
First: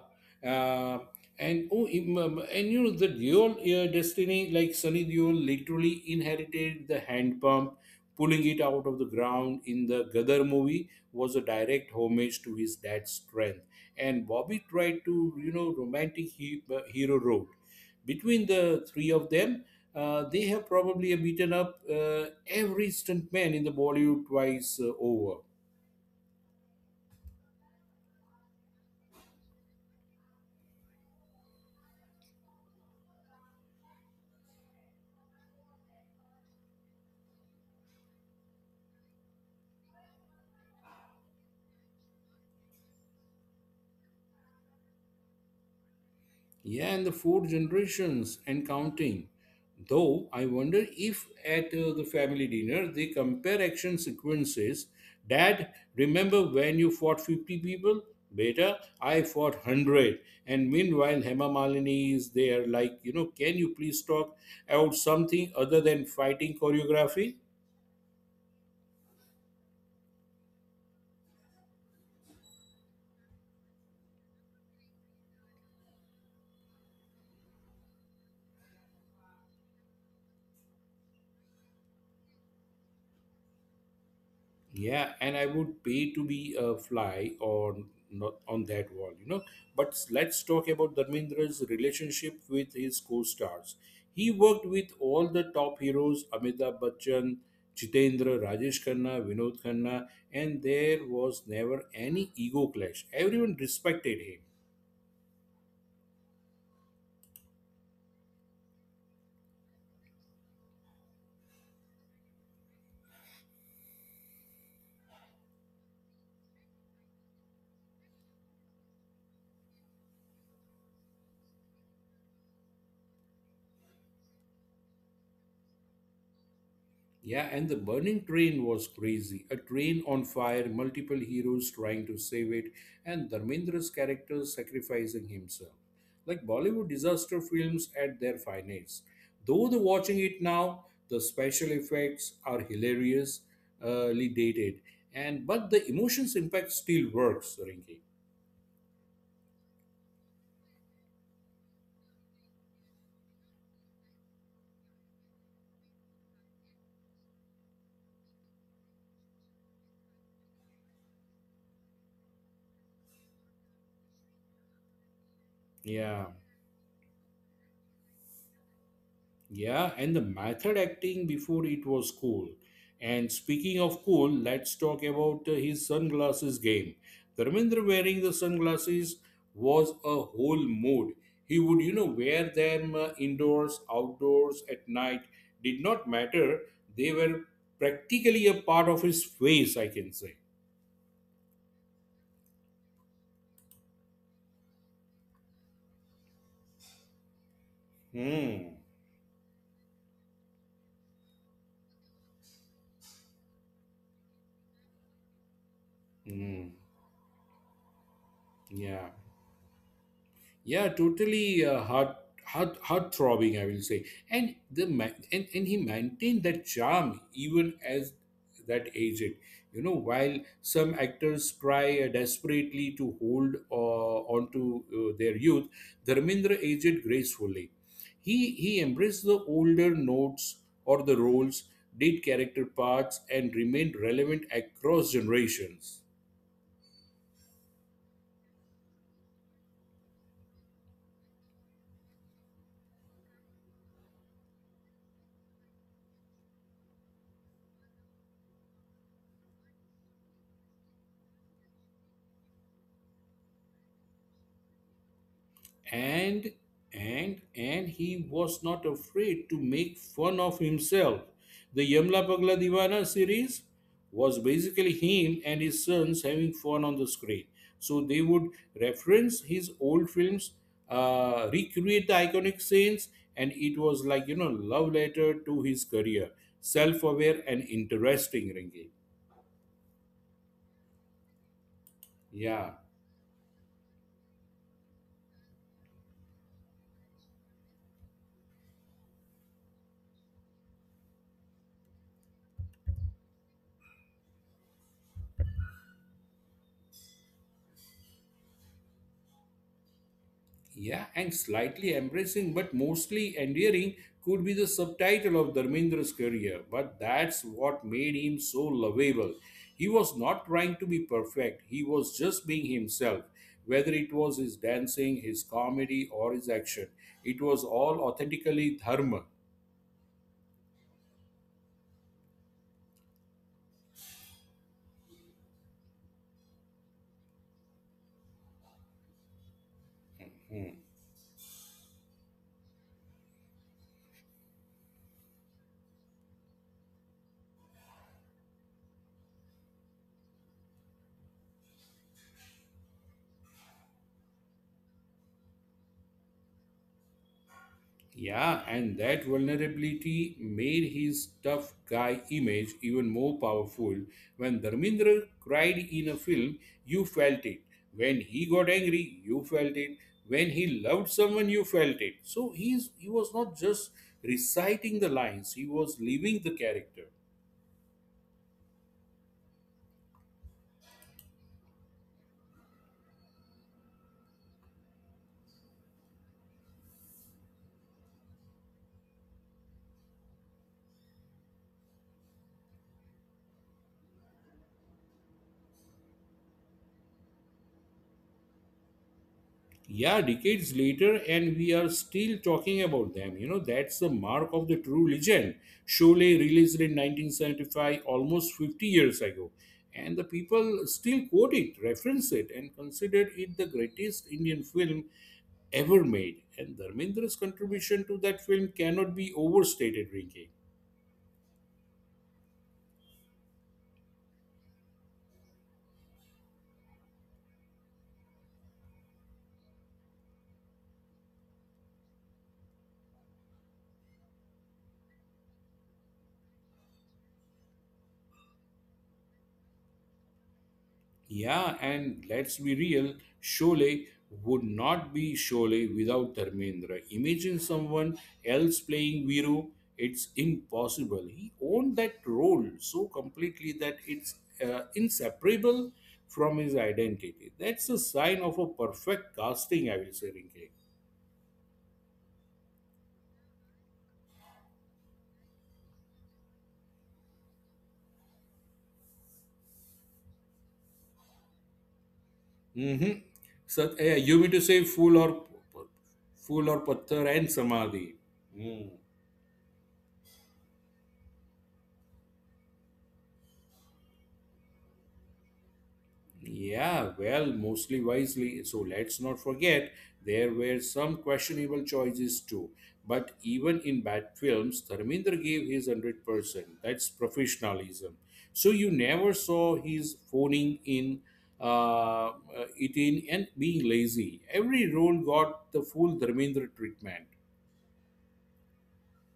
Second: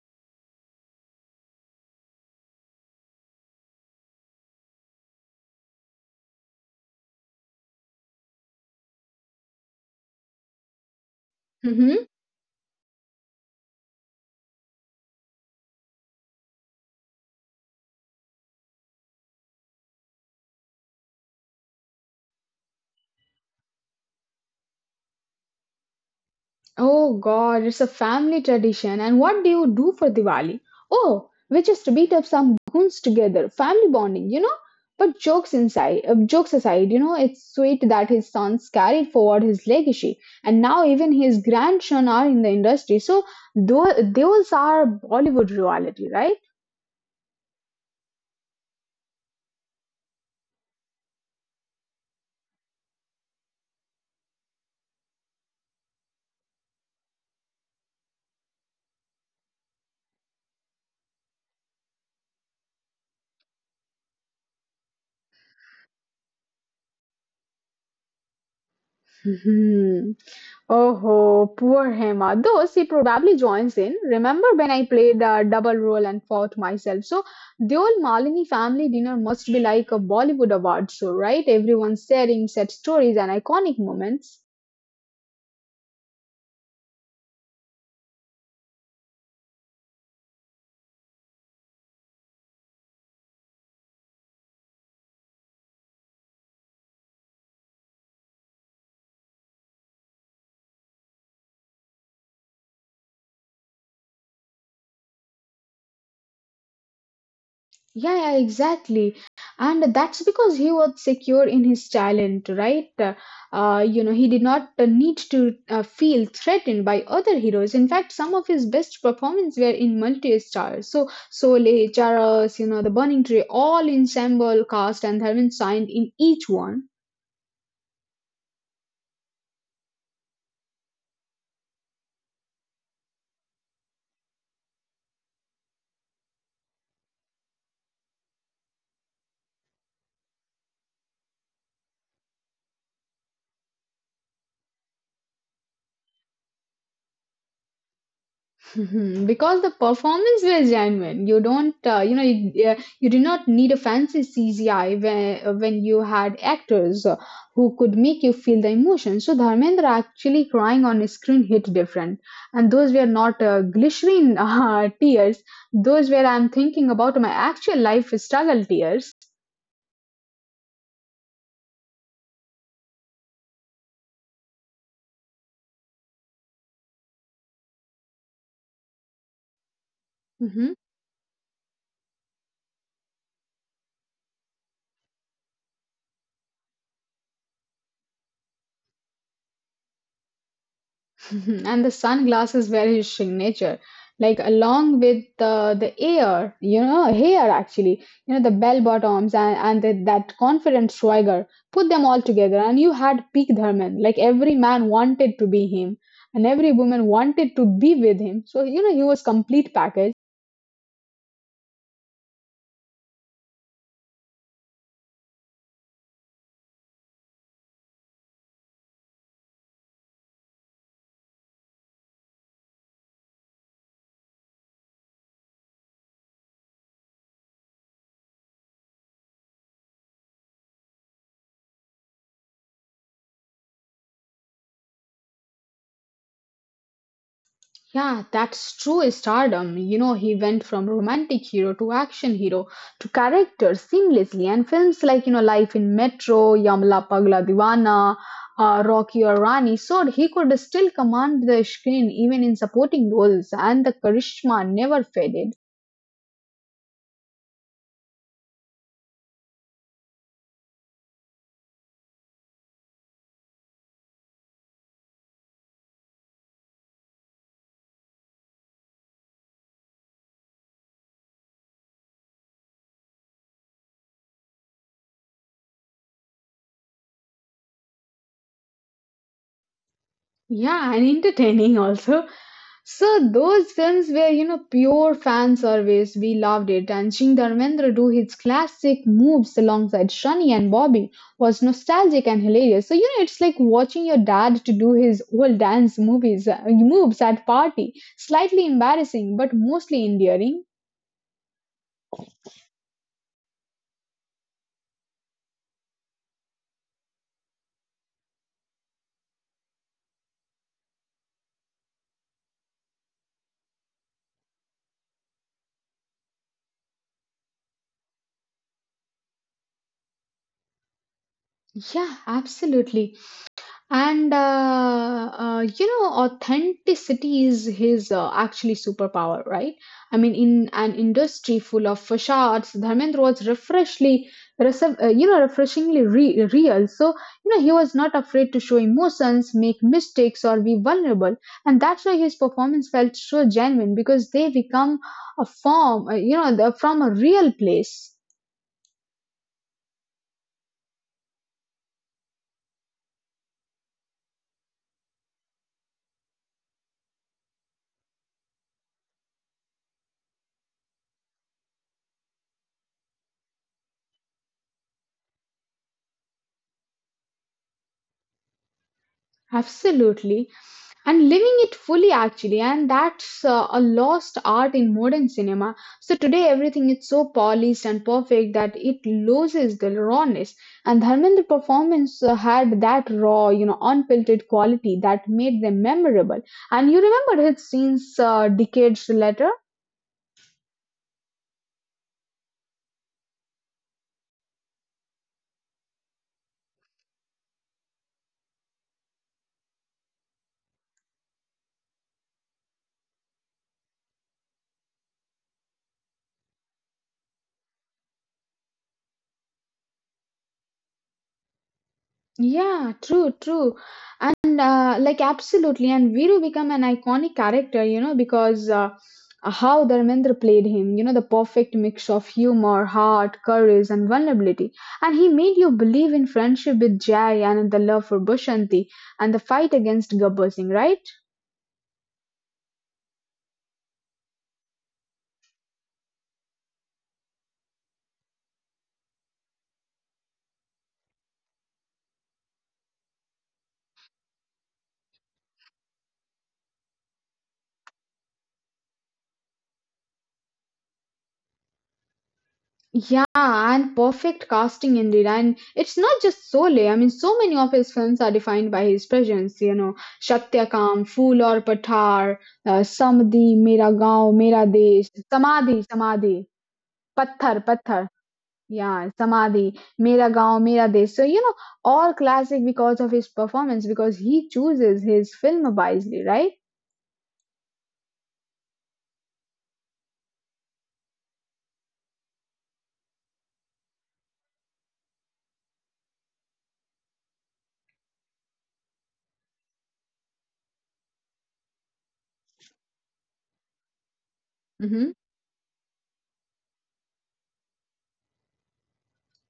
A: uh, and oh, and you know the dual destiny, like Sunny Deol literally inherited the hand pump, pulling it out of the ground in the Gadar movie was a direct homage to his dad's strength. And Bobby tried to, you know, romantic hero road. Between the three of them, they have probably beaten up every stuntman in the Bollywood twice over.
B: Oh god, it's a family tradition. And what do you do for Diwali? Oh, we just beat up some goons together. Family bonding, you know? But jokes inside, jokes aside, it's sweet that his sons carried forward his legacy, and now even his grandson are in the industry. So those are Bollywood reality, right?
A: Yeah, and the four generations and counting. Though I wonder if at the family dinner they compare action sequences. Dad, remember when you fought 50 people? Beta, I fought 100. And meanwhile, Hema Malini is there, like, you know, can you please talk about something other than fighting choreography?
B: Hmm. Oh, poor Hema. Though she probably joins in. Remember when I played a double role and fought myself? So the old Malini family dinner must be like a Bollywood award show, right? Everyone sharing set stories and iconic moments.
A: Yeah, and I would pay to be a fly on, not on that wall, you know. But let's talk about Dharmendra's relationship with his co-stars. He worked with all the top heroes: Amitabh Bachchan, Jitendra, Rajesh Khanna, Vinod Khanna, and there was never any ego clash. Everyone respected him.
B: Yeah, yeah, exactly. And that's because he was secure in his talent, right? He did not need to feel threatened by other heroes. In fact, some of his best performances were in multi-stars. So, Sole, Charas, The Burning Tree, all ensemble cast and Dharmin signed in each one.
A: Yeah, and the burning train was crazy. A train on fire, multiple heroes trying to save it, and Dharmendra's character sacrificing himself. Like Bollywood disaster films at their finest. Though the watching it now, the special effects are hilariously dated, and but the emotions impact still works, Rinki.
B: Mhm, because the performance were genuine you don't yeah, you did not need a fancy cgi when you had actors who could make you feel the emotion so dharmendra actually crying on screen hit different and those were not glycerin tears those were
A: Yeah.
B: I'm thinking about my actual life struggle tears
A: Yeah, and the method acting before it was cool. And speaking of cool, let's talk about his sunglasses game. Dharmendra wearing the sunglasses was a
B: Mm-hmm.
A: whole mood. He would, you know, wear them indoors, outdoors, at night. Did not matter. They were practically a part of his face, I can say.
B: Mhm. and the sunglasses were his signature like along with the air you know hair actually you know the bell
A: Hmm.
B: bottoms and the, that confident swagger put them all together and you had peak dharman like every man wanted to be him and every
A: Hmm.
B: woman wanted to be with him so you know he was
A: Yeah.
B: complete package
A: Yeah, totally heart throbbing, I will say. And the ma- and he maintained that charm even as that aged. You know, while some actors try desperately to hold onto their youth, Dharmendra aged gracefully. He embraced the older notes or the roles, did character parts, and remained relevant across generations.
B: Yeah, that's true stardom. You know, he went from romantic hero to action hero to character seamlessly. And films like, Life in Metro, Yamla Pagla Diwana, Rocky or Rani showed he could still command the screen even in supporting roles, and the charisma never faded.
A: and and he was not afraid to make fun of himself. The Yamla Pagla Divana series was basically him and his sons having fun on the screen. So they would reference his old films, recreate the iconic scenes, and it was like, you know, love letter to his career. Self-aware and interesting, Ringy.
B: Yeah, and entertaining also.
A: Yeah.
B: So those films were, pure fan service. We loved it. And seeing Dharmendra do his classic moves alongside Shani and Bobby was nostalgic and hilarious. So, it's like watching your dad to do his old dance movies, moves at party. Slightly embarrassing, but mostly endearing.
A: Yeah, and slightly embracing but mostly endearing could be the subtitle of Dharmendra's career, but that's what made him so lovable. He was not trying to be perfect, he was just being himself. Whether it was his dancing, his comedy, or his action, it was all authentically Dharma.
B: Yeah, absolutely. And authenticity is his actually superpower, right? I mean, in an industry full of facades, Dharmendra was refreshly, refreshingly real. So, he was not afraid to show emotions, make mistakes, or be vulnerable. And that's why his performance felt so genuine because they become a form, from a real place.
A: Yeah, and that vulnerability made his tough guy image even more powerful. When Dharmendra cried in a film, you felt it. When he got angry, you felt it. When he loved someone, you felt it. So he was not just reciting the lines, he was living the character.
B: Absolutely. And living it fully, actually, and that's a lost art in modern cinema. So today, everything is so polished and perfect that it loses the rawness. And Dharmendra's performance had that raw, unfiltered quality that made them memorable. And you remember his scenes decades later.
A: Yeah, decades later and we are still talking about them, you know. That's the mark of the true legend. Sholay released in 1975, almost 50 years ago, and the people still quote it, reference it, and consider it the greatest Indian film ever made. And Dharmendra's contribution to that film cannot be overstated, Rinki.
B: Yeah, true, true. And like absolutely. And Viru become an iconic character, because how Dharmendra played him, the perfect mix of humor, heart, courage, and vulnerability. And he made you believe in friendship with Jai and in the love for Bushanti and the fight against Gabbar Singh, right?
A: Yeah, and let's be real, Sholay would not be Sholay without Dharmendra. Imagine someone else playing Viru. It's impossible. He owned that role so completely that it's inseparable from his identity. That's a sign of a perfect casting, I will say, Rinke.
B: Yeah, and perfect casting indeed. And it's not just Sole. I mean, so many of his films are defined by his presence. You know, Shatyakam, Phool Aur Pathar,
A: Mm-hmm.
B: Samadhi, Mera
A: So,
B: Gaon,
A: you
B: Mera
A: mean to
B: Desh,
A: say
B: Samadhi,
A: fool or pathar
B: Pathar,
A: and
B: Pathar.
A: samadhi? Hmm.
B: Yeah, Samadhi, Mera Gaon, Mera Desh. So, all classic because of his performance, because he chooses his film wisely, right?
A: Yeah, well, mostly wisely. So let's not forget there were some questionable choices too. But even in bad films, Dharmendra gave his 100%. That's professionalism. So you never saw his phoning in uh, uh, it in and being lazy. Every
B: Mm-hmm.
A: role got the full Dharmendra treatment.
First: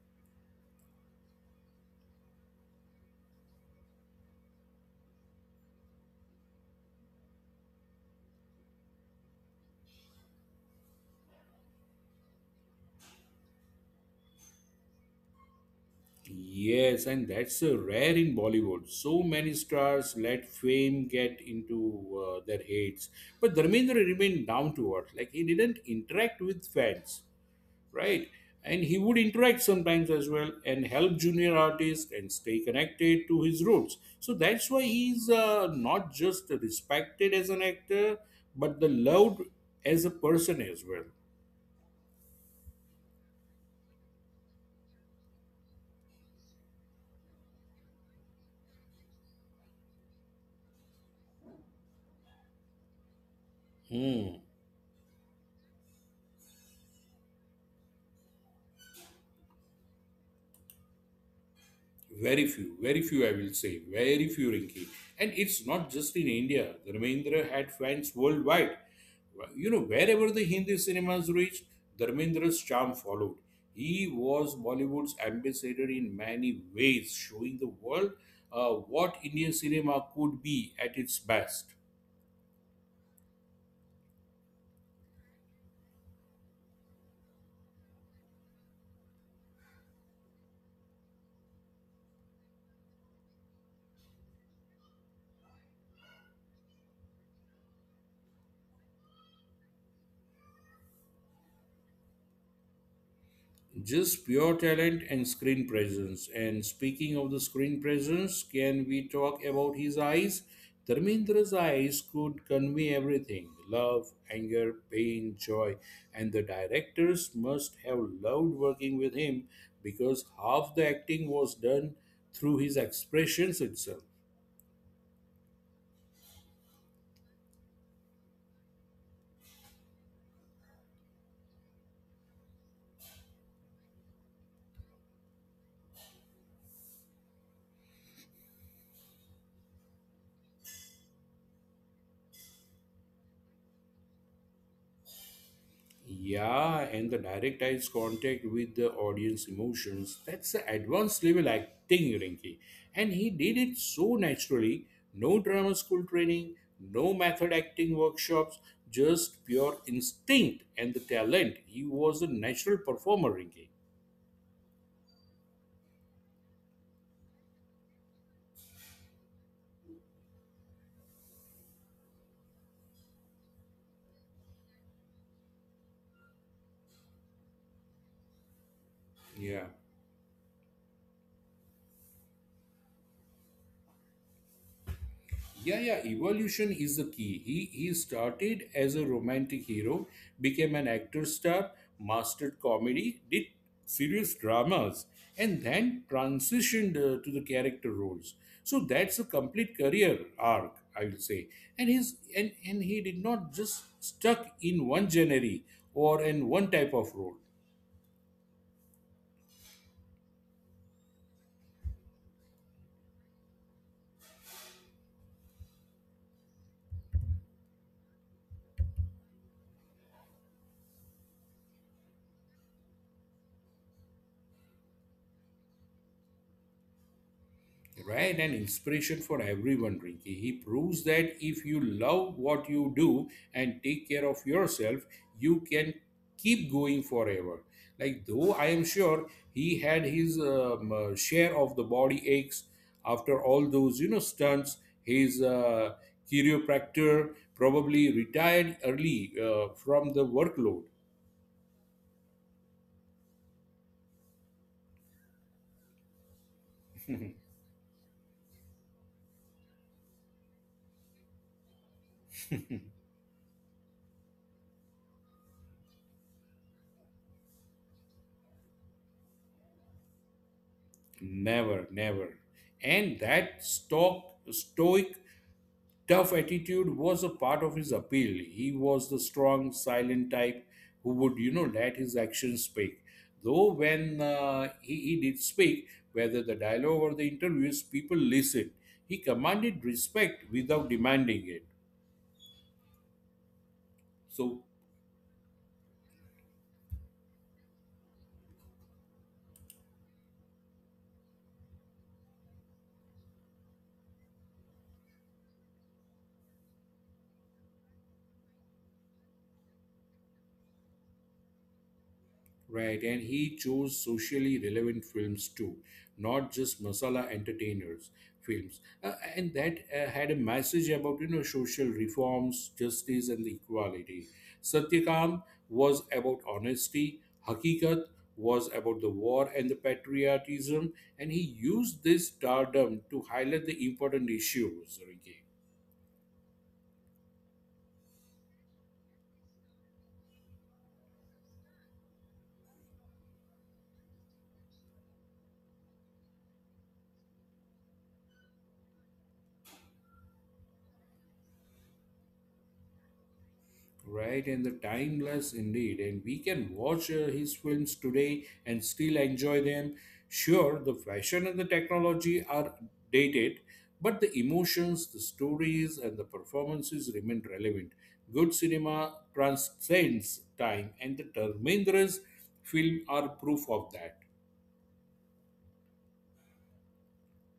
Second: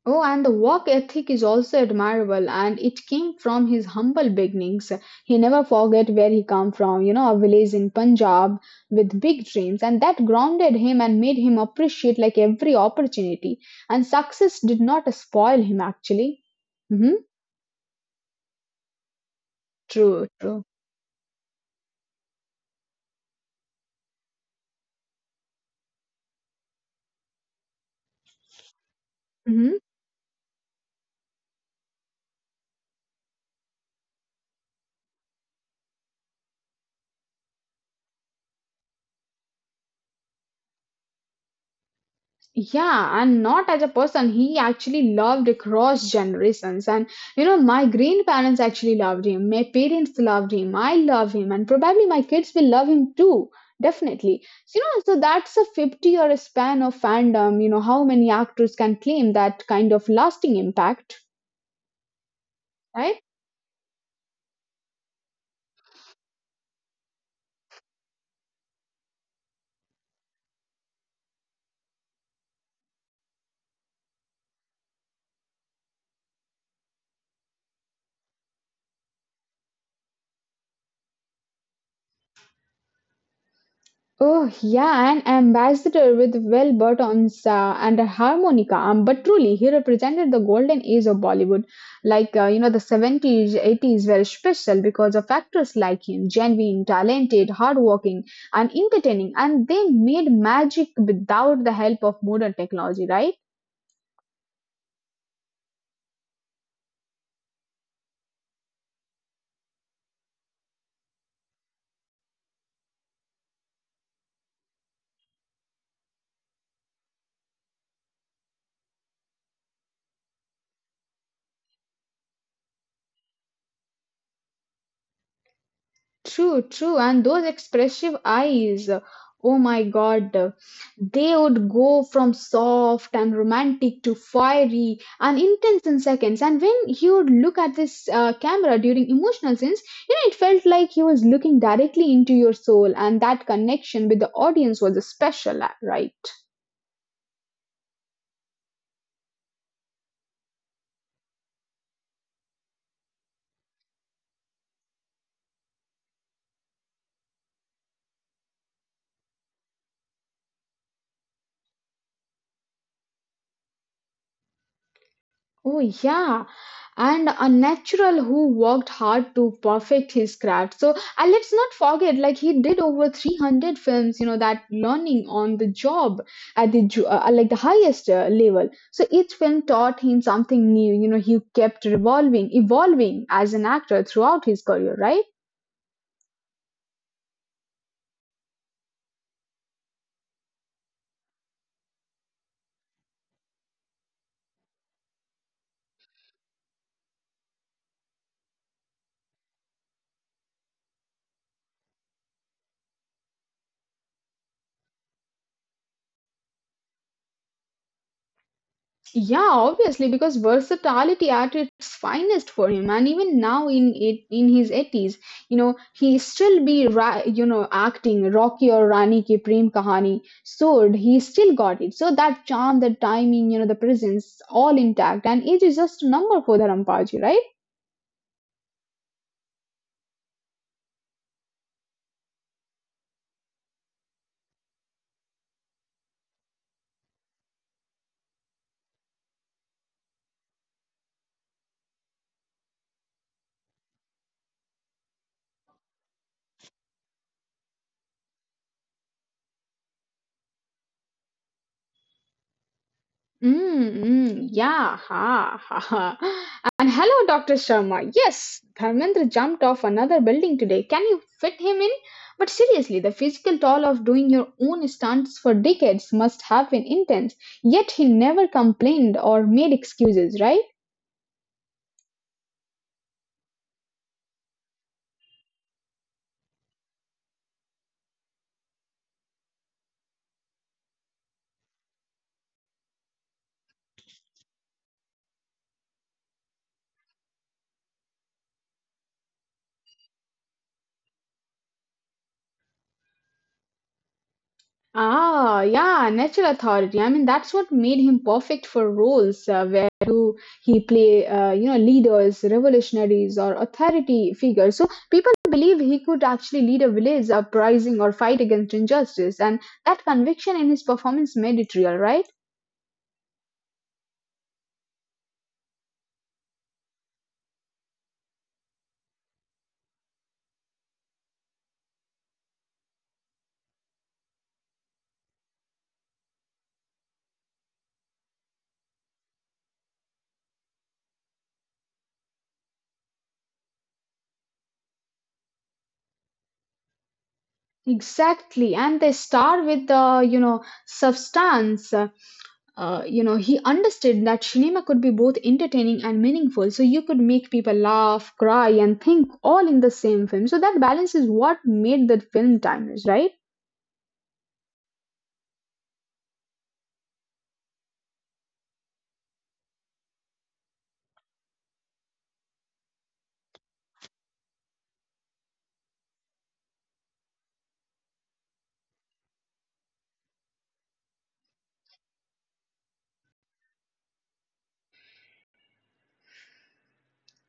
B: Oh, and the work ethic is also admirable, and it came from his humble beginnings. He never forget where he come from, a village in Punjab with big dreams, and that grounded him and made him appreciate like every opportunity. And success did not spoil him actually.
A: Yes,
B: Hmm.
A: and that's a rare in Bollywood. So many stars
B: True,
A: let
B: true.
A: fame get into their heads. But Dharmendra remained down to earth. Like, he didn't interact with fans, right? And he would interact
B: Mhm.
A: sometimes as well and help junior artists and stay connected to his roots. So that's why he's not just respected as an actor, but the loved as a person as well.
B: Yeah, and not as a person. He actually loved across generations. And you know, my grandparents actually loved him. My parents loved him. I love him. And probably my kids will love him too.
A: Hmm.
B: Definitely. So, so that's a 50-year span of fandom. You know, how many actors can claim that kind of lasting impact,
A: Very
B: right?
A: few, I will say, very few, Rinki. And it's not just in India. Dharmendra had fans worldwide. You know, wherever the Hindi cinemas reached, Dharmendra's charm followed. He was Bollywood's ambassador in many ways, showing the world what Indian cinema could be at its best.
B: Oh, yeah, an ambassador with well buttons and a harmonica. But truly, he represented the golden age of Bollywood. Like, the 70s, 80s were special because of actors like him genuine, talented, hardworking, and entertaining. And they made magic without the help of modern technology, right?
A: Just pure talent and screen presence. And speaking of the screen presence, can we talk about his eyes? Dharmendra's eyes could convey everything: love, anger, pain, joy. And the directors must have loved working with him because half the acting was done through his expressions itself.
B: True, true. And those expressive eyes, oh my God, they would go from soft and romantic to fiery and intense in seconds. And when he would look at this camera during emotional scenes, it felt like he was looking directly into your soul, and that connection with the audience was a special, right?
A: Yeah, and the direct eyes contact with the audience emotions. That's the advanced level acting, Rinky. And he did it so naturally. No drama school training, no method acting workshops, just pure instinct and the talent. He was a natural performer, Rinky.
B: Oh, yeah. And a natural who worked hard to perfect his craft. So, and let's not forget, like, he did over 300 films, that learning on the job at the, like, the highest level. So, each film
A: Yeah.
B: taught him something new. You know, he kept revolving, evolving as an actor throughout his career, right?
A: Yeah, yeah, evolution is the key. He started as a romantic hero, became an actor star, mastered comedy, did serious dramas, and then transitioned to the character roles. So that's a complete career arc, I will say. And his and he did not just stuck in one genre or in one type of role.
B: Yeah, obviously, because versatility at its finest for him, and even now in his eighties, you know, he still be ra- you know acting Rocky or Rani ki Prem Kahani sword. He still got it. So that charm, the timing, you know, the presence, all intact, and age is just a number for the Rampaji, right?
A: Right, an inspiration for everyone, Rinki. He proves that if you love what you do and take care of yourself, you can keep going forever. Like, though I am sure he had his share of the body aches after all those, you know, stunts. His chiropractor probably retired early from the workload.
B: Yeah, ha, ha, ha. And hello, Dr. Sharma. Yes, Dharmendra jumped off another building today. Can you fit him in? But seriously, the physical toll of doing your own stunts for decades must have been intense. Yet he never complained or made excuses, right?
A: Never, never. And that stock stoic tough attitude was a part of his appeal. He was the strong, silent type who would, you know, let his actions speak. Though when he did speak, whether the dialogue or the interviews, people listened. He commanded respect without demanding it. So,
B: Ah, yeah, natural authority. I mean, that's what made him perfect for roles where do he play, you know, leaders, revolutionaries, or authority figures. So people believe he could actually lead a village uprising or fight against injustice, and that conviction in his performance made it real, right?
A: right, and he chose socially relevant films too, not just masala entertainers films, and that had a message about, you know, social reforms, justice, and equality. Satyakam was about honesty. Hakikat was about the war and the patriotism, and he used this stardom to highlight the important issues, Ricky.
B: Exactly, and they star with the, you know, substance. You know, he understood that cinema could be both entertaining and meaningful. So you could make people laugh, cry, and think all in the same film. So that balance is what made the film timers, right?
A: Right, and the timeless indeed. And we can watch his films today and still enjoy them. Sure, the fashion and the technology are dated, but the emotions, the stories, and the performances remain relevant. Good cinema transcends time, and the Dharmendra's film are proof of that.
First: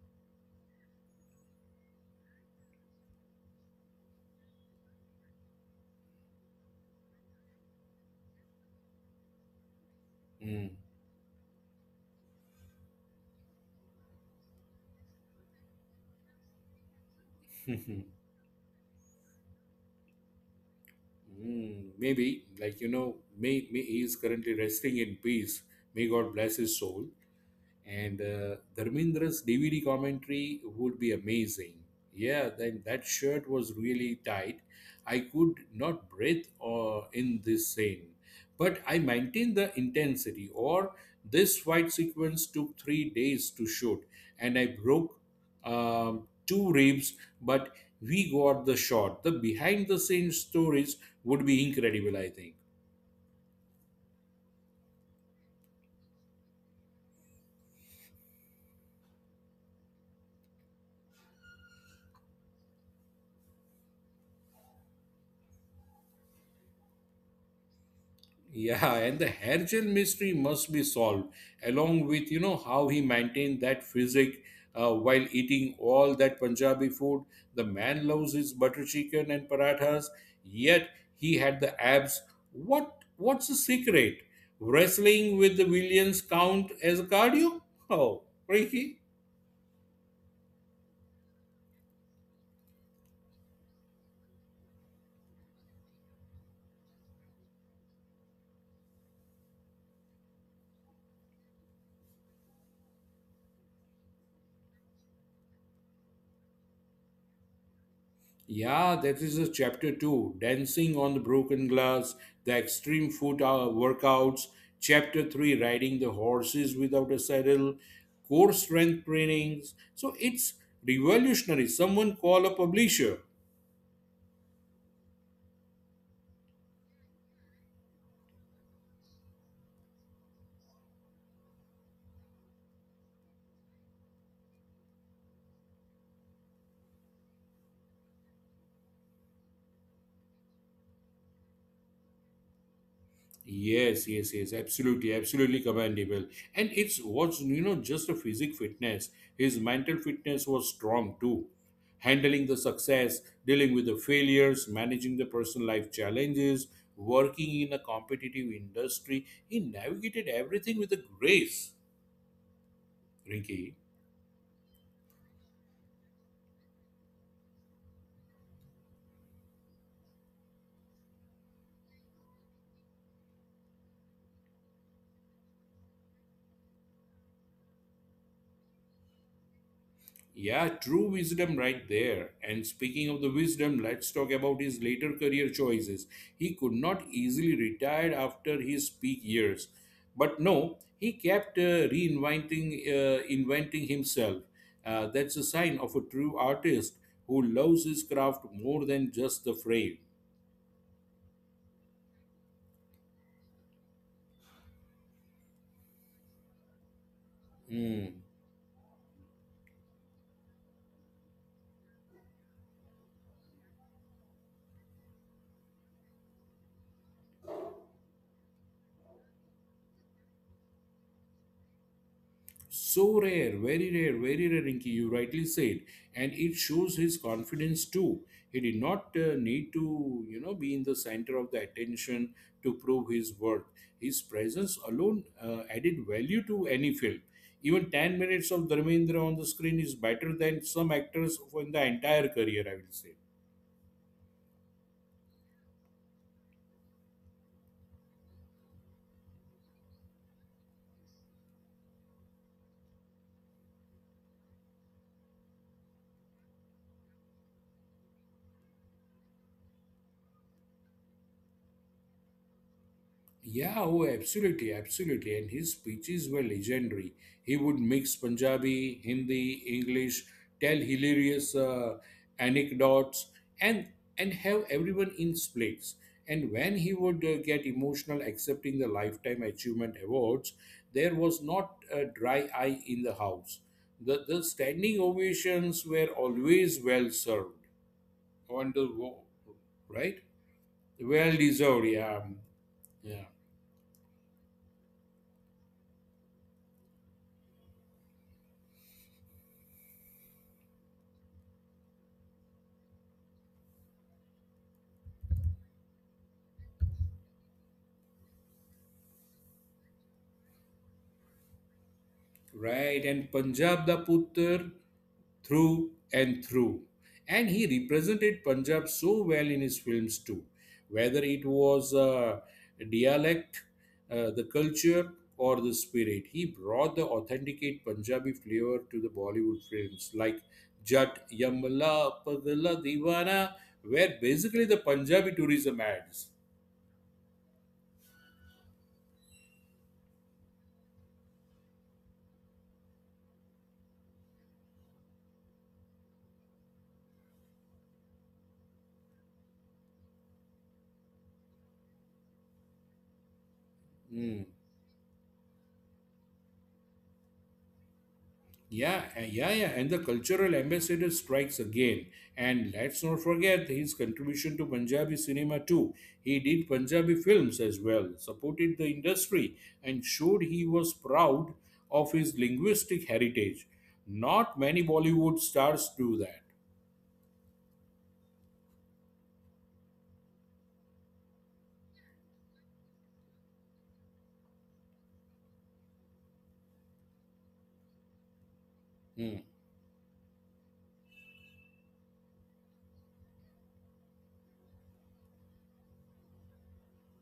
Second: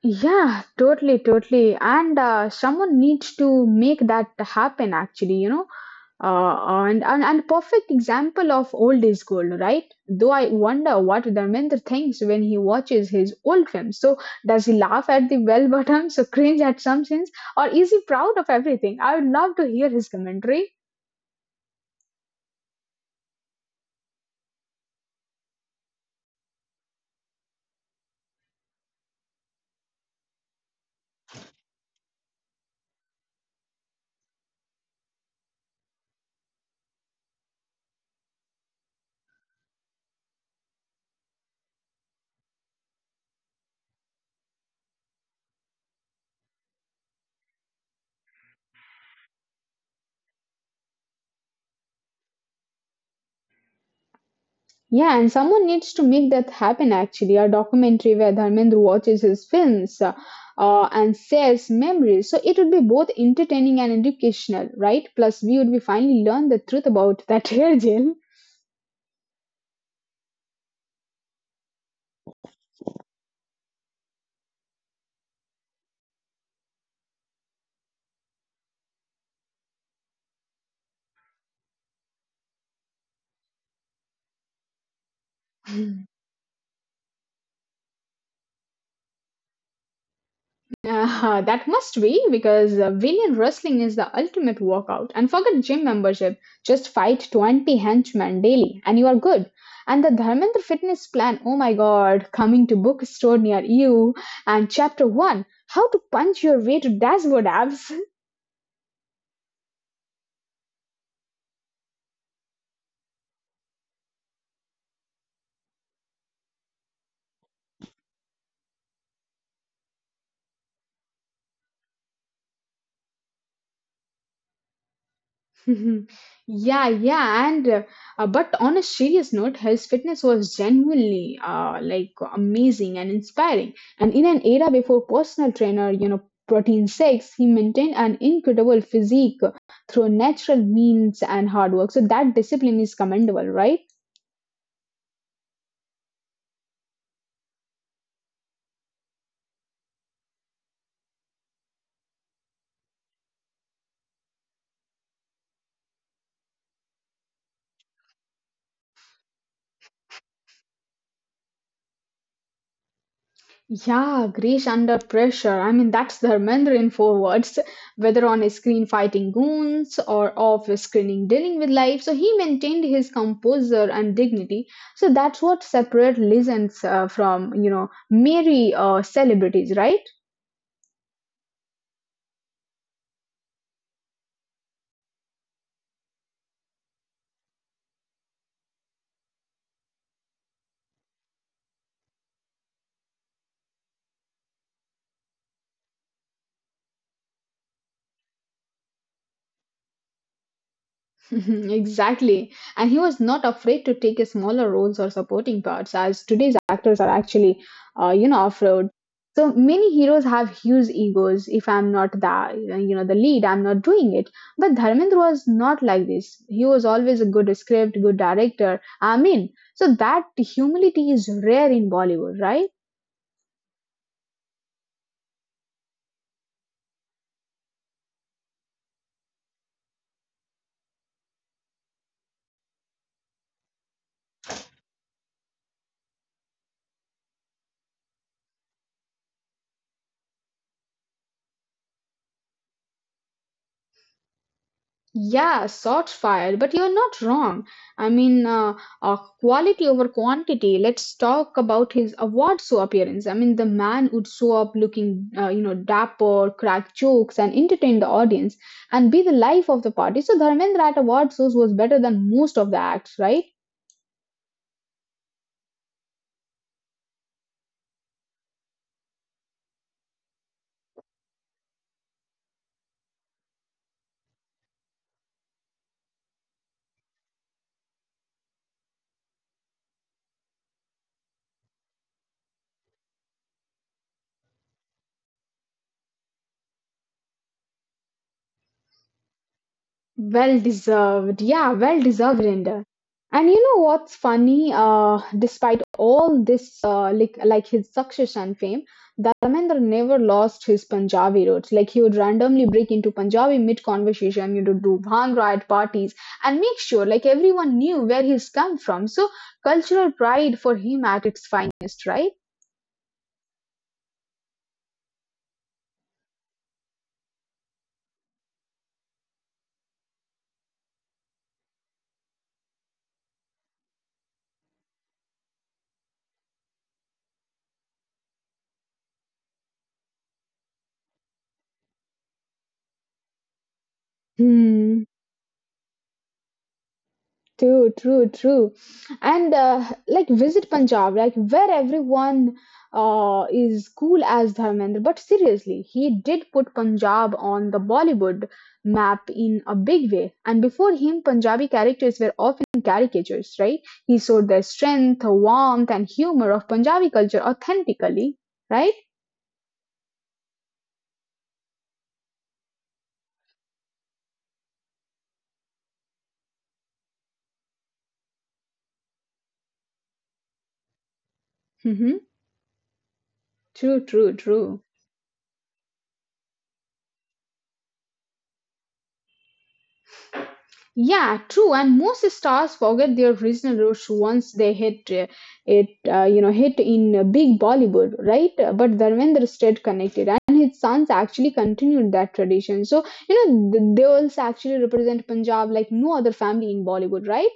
B: Yeah, totally, totally. And someone needs to make that happen, actually, you know. And perfect example of old is gold, right? Though I
A: Mm.
B: wonder what Dharmendra thinks when he watches his old films. So does he laugh at the bell bottoms or cringe at some scenes, or is he proud of everything? I would love to hear his commentary.
A: Mm, maybe, like, you know, may he is currently resting in peace. May God bless his soul. And Dharmendra's DVD commentary would be amazing. Yeah, then that shirt was really tight. I could not breathe in this scene, but I maintained the intensity. Or this fight sequence took 3 days to shoot, and I broke two ribs, but we got the shot. The behind the scenes stories would be incredible, I think.
B: Yeah, and someone needs to make that happen actually. A documentary where Dharmendra watches his films and shares memories. So it would be both entertaining and educational, right? Plus, we would be finally learn the truth about that hair gel.
A: Yeah, and the hair gel mystery must be solved, along with, you know, how he maintained that physique while eating all that Punjabi food. The man loves his butter chicken and parathas, yet he had the abs. What's the secret? Wrestling with the Williams count as a cardio? Oh, freaky.
B: That must be because villain wrestling is the ultimate workout. And forget gym membership, just fight 20 henchmen daily and you are good. And the Dharmendra fitness plan, oh my god, coming to bookstore near you. And chapter 1, how to punch your way to dashboard abs.
A: Yeah, that is a chapter two, dancing on the broken glass, the extreme foot workouts, chapter three, riding the horses without a saddle, core strength trainings. So it's revolutionary. Someone call a publisher.
B: Yeah, yeah, and but on a serious note, his fitness was genuinely like amazing and inspiring. And in an era before personal trainer, you know, protein shakes, he maintained an incredible physique through natural means and hard work. So that discipline is commendable, right?
A: Yes, yes, yes, absolutely, absolutely commendable. And it's was, you know, just a physic fitness. His mental fitness was strong too. Handling the success, dealing with the failures, managing the personal life challenges, working in a competitive industry, he navigated everything with a grace, Rinky.
B: Yeah, Greece under pressure. I mean, that's Dharmendra in four words. Whether on his screen fighting goons or off his screen dealing with life, so he maintained his composure and dignity. So that's what separates legends from, you know, merry celebrities, right?
A: Yeah, true wisdom right there. And speaking of the wisdom, let's talk about his later career choices. He could not easily retire after his peak years. But no, he kept reinventing inventing himself. That's a sign of a true artist who loves his craft more than just the frame.
B: Exactly. And he was not afraid to take smaller roles or supporting parts, as today's actors are actually, you
A: Hmm.
B: know, off-road. So many heroes have huge egos. If I'm not the, you know, the lead, I'm not doing it. But Dharmendra was not like this. He was always a good script, good director. I mean, so that humility is rare in Bollywood, right?
A: So rare, very rare, very rare, Rinki, you rightly said. And it shows his confidence too. He did not need to, you know, be in the center of the attention to prove his worth. His presence alone added value to any film. Even 10 minutes of Dharmendra on the screen is better than some actors for the entire career, I will say.
B: Yeah, shots fired, but you're not wrong. I mean, quality over quantity. Let's talk about his award show appearance. I mean, the man would show up looking, you know, dapper, crack jokes, and entertain the audience and be the life of the party. So, Dharmendra at award shows was better than most of the acts, right?
A: Yeah, oh, absolutely, absolutely. And his speeches were legendary. He would mix Punjabi, Hindi, English, tell hilarious anecdotes, and have everyone in splits. And when he would get emotional accepting the Lifetime Achievement Awards, there was not a dry eye in the house. The standing ovations were always well served. Wonderful, right?
B: Well deserved.
A: Well
B: Yeah, well
A: deserved,
B: deserved,
A: yeah.
B: Rinder. And
A: Yeah.
B: you know what's funny? Despite all this, like his success and fame, Dharmendra never lost his Punjabi roots. Like he would randomly break into Punjabi mid-conversation, you know, do bhangra at parties and make sure like everyone knew where he's come from. So cultural pride for him at its finest, right?
A: Right, and Punjab da Putar through and through. And he represented Punjab so well in his films too, whether it was dialect, the culture, or the spirit. He brought the authenticate Punjabi flavor to the Bollywood films like Jat, Yamla, Pagla, Divana, where basically
B: Hmm.
A: the Punjabi tourism ads.
B: True, true, true. And like visit Punjab, like where everyone is cool as Dharmendra. But seriously, he did put Punjab on the Bollywood map in a big way. And before him, Punjabi characters were often caricatures, right? He showed the
A: Hmm.
B: strength, warmth, and humor of Punjabi culture authentically, right?
A: Yeah, yeah, yeah. And the cultural ambassador strikes again. And let's not forget his contribution to Punjabi cinema too. He did Punjabi films as well, supported the industry, and showed he was proud of his
B: Hmm.
A: linguistic heritage. Not
B: True,
A: many
B: true,
A: Bollywood
B: true.
A: stars do that.
B: Yeah, true. And most stars forget their original roots once they hit you know, hit in big Bollywood, right? But
A: Hmm.
B: Dharmendra stayed connected, and his sons actually continued that tradition. So, you know, they also actually represent Punjab like no other family in Bollywood, right?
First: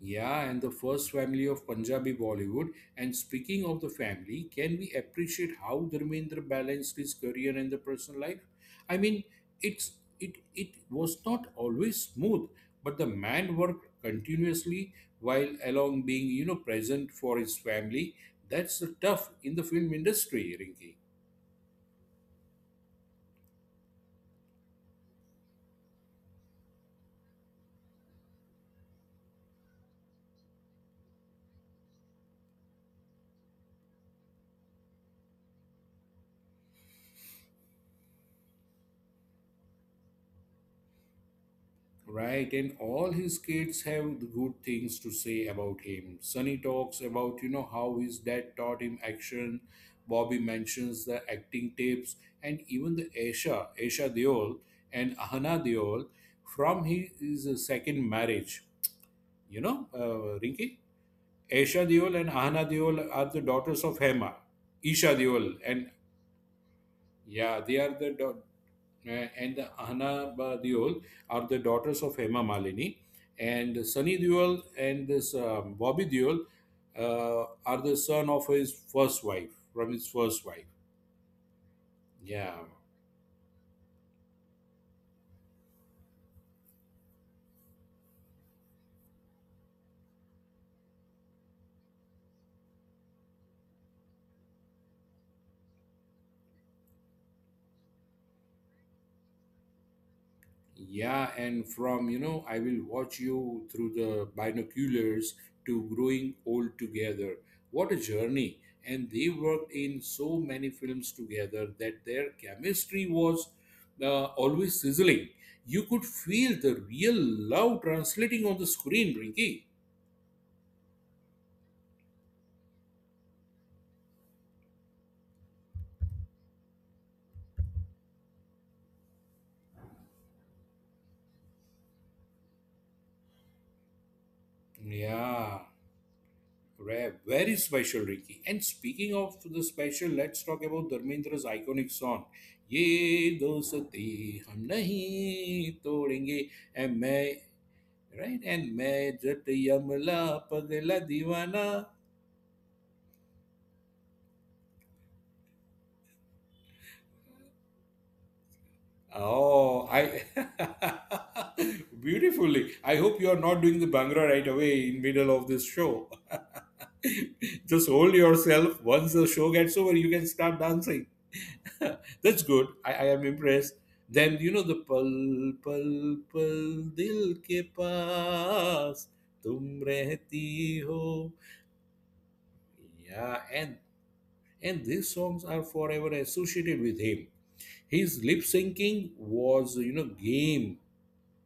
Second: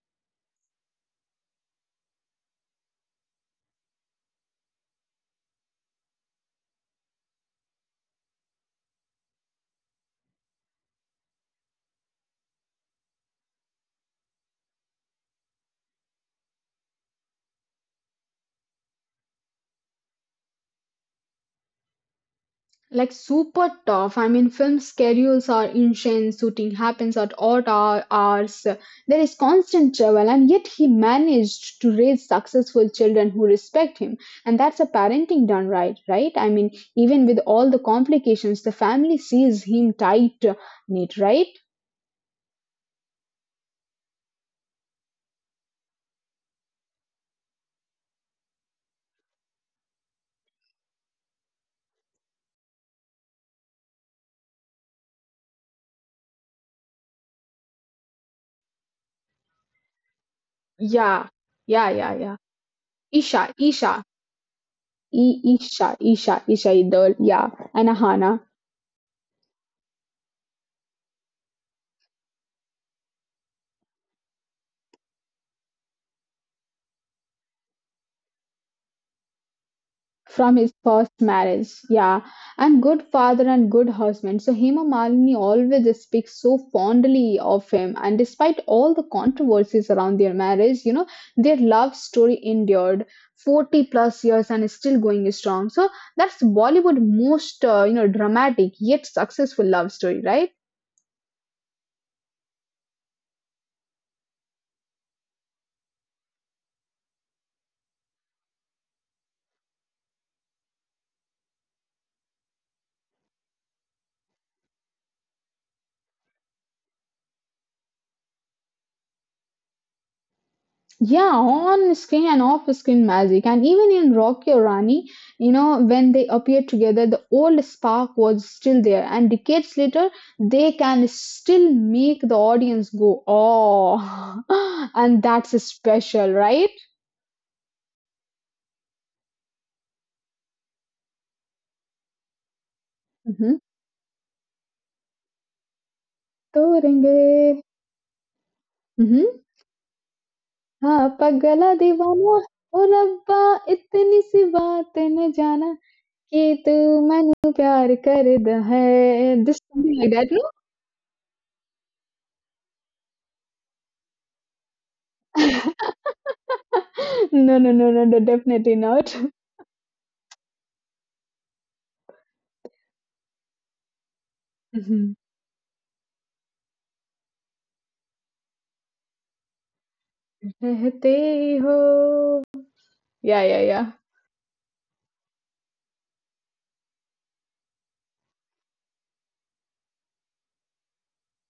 A: Yeah, and the first family of Punjabi Bollywood. And speaking of the family, can we appreciate how Dharmendra balanced his career and the personal life? I mean, it's it it was not always smooth, but the man worked continuously while along being, you know, present for his family. That's the tough in the film industry, Rinki.
B: Like super tough. I mean, film schedules are insane. Shooting happens at odd hours. There is constant travel, and yet he managed to raise successful children who respect him. And that's a parenting done right, right? I mean, even with all the complications, the family sees him tight knit, right?
A: Right, and all his kids have good things to say about him. Sonny talks about, you know, how his dad taught him action. Bobby mentions the acting tips, and even the Aisha Deol and Ahana Deol from his second marriage. You know, Rinki?
B: Yeah,
A: Aisha
B: yeah, yeah,
A: Deol and
B: yeah.
A: Ahana Deol are the
B: Isha,
A: daughters of
B: Isha,
A: Hema. Isha
B: I-
A: Deol, and
B: Isha, Isha, Isha, Idol, yeah,
A: yeah, they are
B: and
A: the da-
B: Ahana.
A: uh, and Hana Deol are the daughters of Hema Malini, and Sunny Deol and this Bobby Deol are the son of his first wife, from his first
B: From
A: wife.
B: his first marriage, yeah.
A: Yeah,
B: And good father and good husband, so Hema Malini always speaks so fondly of him, and despite all the controversies around their marriage, you know, their love story endured 40 plus years and is still going strong. So that's Bollywood most you know, dramatic yet successful love story, right?
A: yeah, and from, you know, I will watch you through the binoculars to growing old together. What a journey! And they worked in so many films together that their chemistry was always sizzling. You could feel the real love translating on the screen, Rinky.
B: Yeah, on screen and off screen magic. And even in Rocky or Rani, you know, when they appeared together, the old spark was still there. And decades later, they can still make the audience go, oh, and that's
A: Yeah.
B: special, right?
A: Rare, very special, Ricky. And speaking of the special, let's talk about Dharmendra's iconic song. Ye
B: Mm-hmm.
A: dosti hum nahi todenge and
B: तोड़ेंगे
A: main, right, and main
B: hmm
A: jat yamla pagla
B: हाँ पगला
A: diwana.
B: दीवाना ओ रब्बा इतनी सी बात न जाना कि तू मैनू प्यार करदा है this
A: Oh,
B: something like
A: I
B: that no
A: beautifully. I hope you are not doing the Bhangra right away in middle of this show.
B: No, no,
A: Just
B: no, no,
A: hold
B: no, definitely
A: yourself. Once
B: not.
A: the show gets over, you can start dancing. That's good. I am impressed. Then you know the pal
B: Mhm.
A: pal pal dil ke paas tum rehti
B: रहते
A: ho.
B: हो.
A: Yeah,
B: Yeah, yeah,
A: and
B: yeah.
A: these songs are forever associated with him. His lip syncing was, you know, game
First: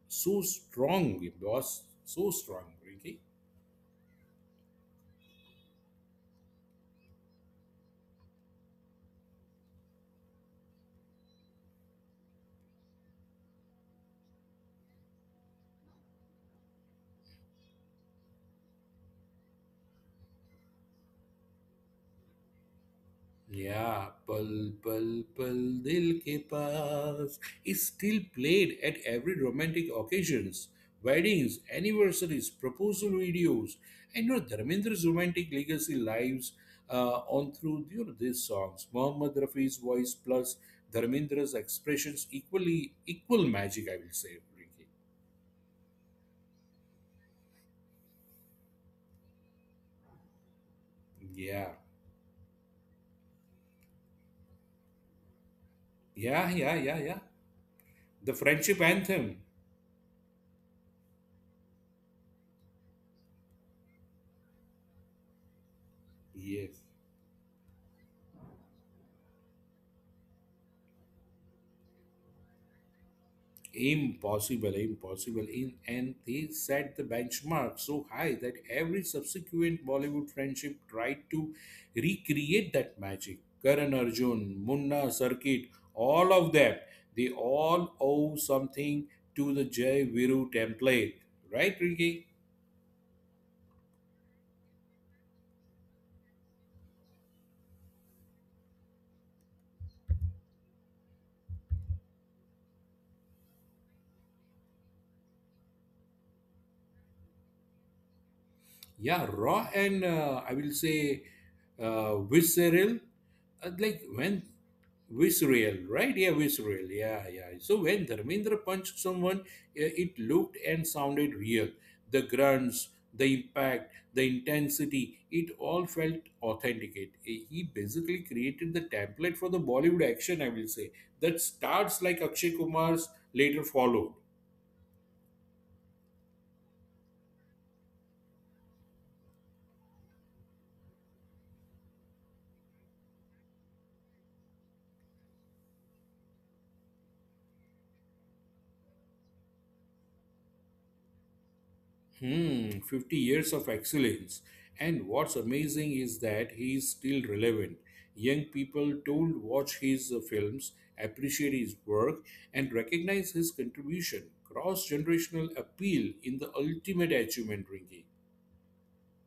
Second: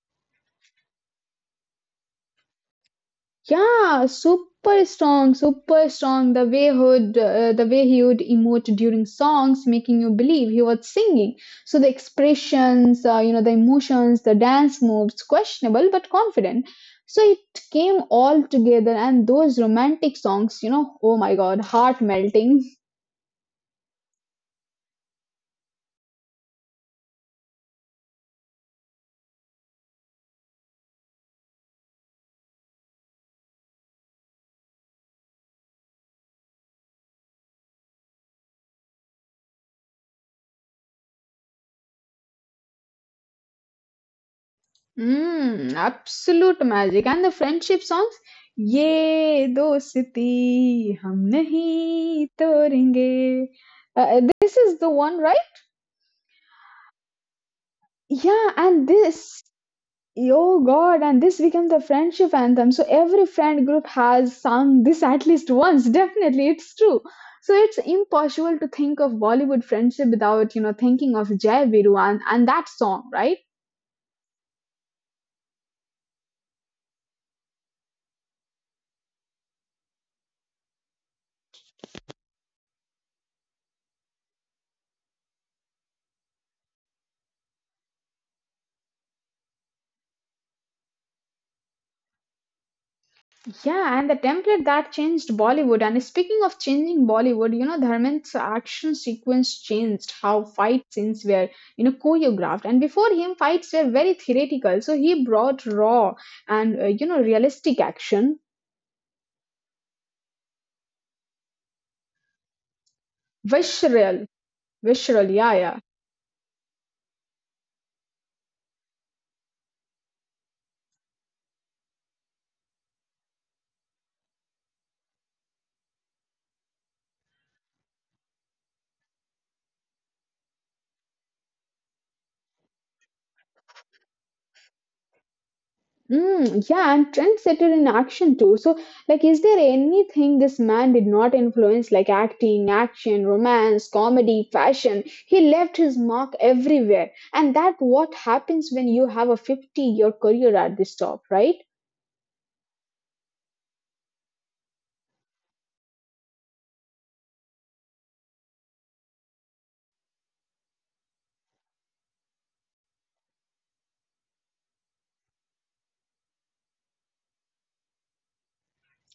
A: so strong. It was so strong, Ricky.
B: Yeah, super strong, super strong. The way he would the way he would emote during songs, making you believe he was singing. So the expressions, you know, the emotions, the dance moves, questionable but confident. So it came all together, and those romantic songs, you know, oh my god, heart melting.
A: Yeah, Pal Pal Pal Dil Ke Paas is still played at every romantic occasions, weddings, anniversaries, proposal videos, and, you know, Dharmendra's romantic legacy lives on through, you know, these songs. Mohammad Rafi's voice plus Dharmendra's expressions equally equal magic, I will say, Rinki.
B: Mm, absolute magic. And the friendship songs? ये दोस्ती हम
A: Yeah,
B: नहीं तोड़ेंगे. This is the one, right?
A: yeah, yeah, yeah, yeah. The
B: Yeah,
A: friendship
B: and
A: anthem.
B: this, oh God, and this became the friendship anthem. So every friend group has sung this at least once. Definitely, it's
A: Yes.
B: true. So it's impossible to think of Bollywood friendship without, you know, thinking of Jai Viru and that song, right?
A: Impossible, impossible. In, and they set the benchmark so high that every subsequent Bollywood friendship tried to recreate that magic. Karan Arjun, Munna, Circuit, all of them, they all owe something to the Jai Viru template. Right, Ricky?
B: Yeah, and the template that changed Bollywood. And speaking of changing Bollywood, you know, Dharmendra's action sequence changed how fight scenes were, you know, choreographed. And before him, fights were very theoretical. So he brought raw and, you know, realistic action,
A: Yeah, raw and, I will say, visceral, like when
B: visceral, visceral,
A: visceral
B: yeah, yeah.
A: right, yeah, visceral, yeah, yeah. So when Dharmendra punched someone, it looked and sounded real. The grunts, the impact, the intensity, it all felt authenticate. He basically created the template for the Bollywood action, I will say, that starts like Akshay Kumar's later followed.
B: Mm, yeah, and trendsetter in action too. So, like, is there anything this man did not influence, like acting, action, romance, comedy, fashion? He left his mark everywhere, and that what happens when you have a 50-year career at this top, right?
A: Hmm, 50 years of excellence. And what's amazing is that he is still relevant. Young people told watch his films, appreciate his work, and recognize his contribution. Cross generational appeal in the ultimate achievement, Ringy.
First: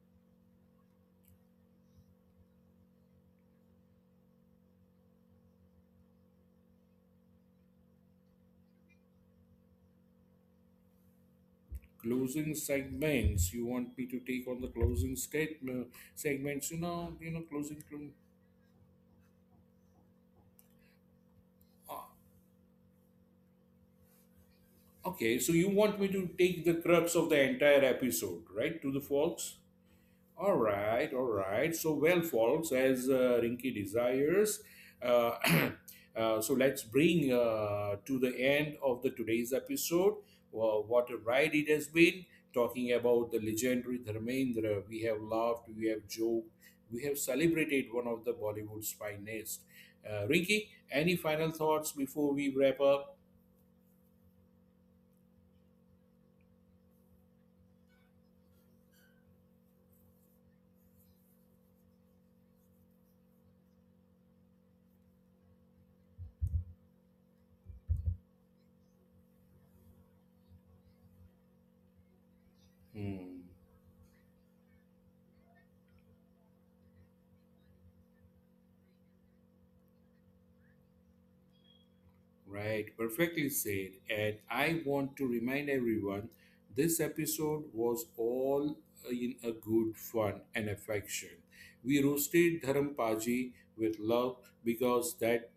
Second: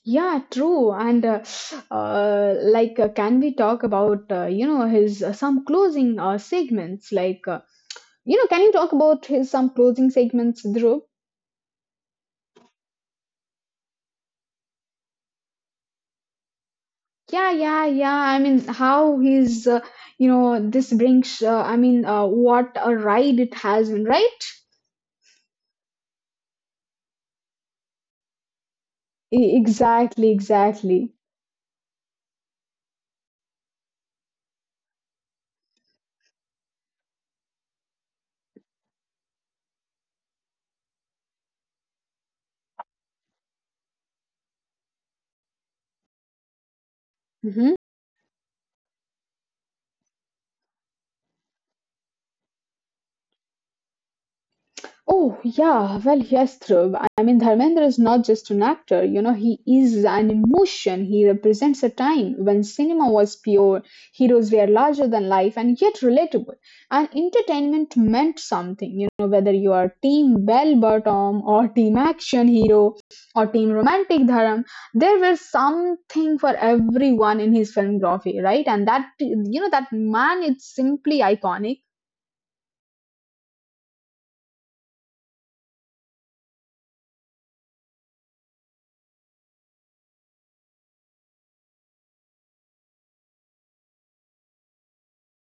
B: Yeah, true. And like, can we talk about you know, his some closing segments? Like, you know, can you talk about his some closing segments, Dhruv?
A: Closing segments. You want me to take on the closing statement segments?
B: Yeah,
A: Closing.
B: yeah, yeah. I mean, how he's, you know, this brings, I mean,
A: Ah,
B: what a ride it has been, right?
A: okay, so you want me to take the crux of the entire episode, right, to the folks?
B: Exactly,
A: All
B: exactly.
A: right, all right. So, well, folks, as Rinky desires, uh, so let's bring to the end of the today's episode. What a ride it has been talking about the legendary Dharmendra. We have laughed, we have joked, we have
B: Hmm.
A: celebrated one of the Bollywood's finest. Rinky, any final thoughts before we wrap up?
B: Oh, yeah, well, yes, Dhruv. I mean, Dharmendra is not just an actor, you know, he is an emotion. He represents a time when cinema was pure, heroes were larger than life and yet relatable. And entertainment meant something, you know, whether you are team bell bottom or team action hero
A: Hmm.
B: or team romantic Dharam, there was something for everyone in his filmography, right? And that, you know, that man, it's simply iconic.
A: Right, perfectly said. And I want to remind everyone this episode was all in a good fun and affection. We roasted Dharampaji with love because that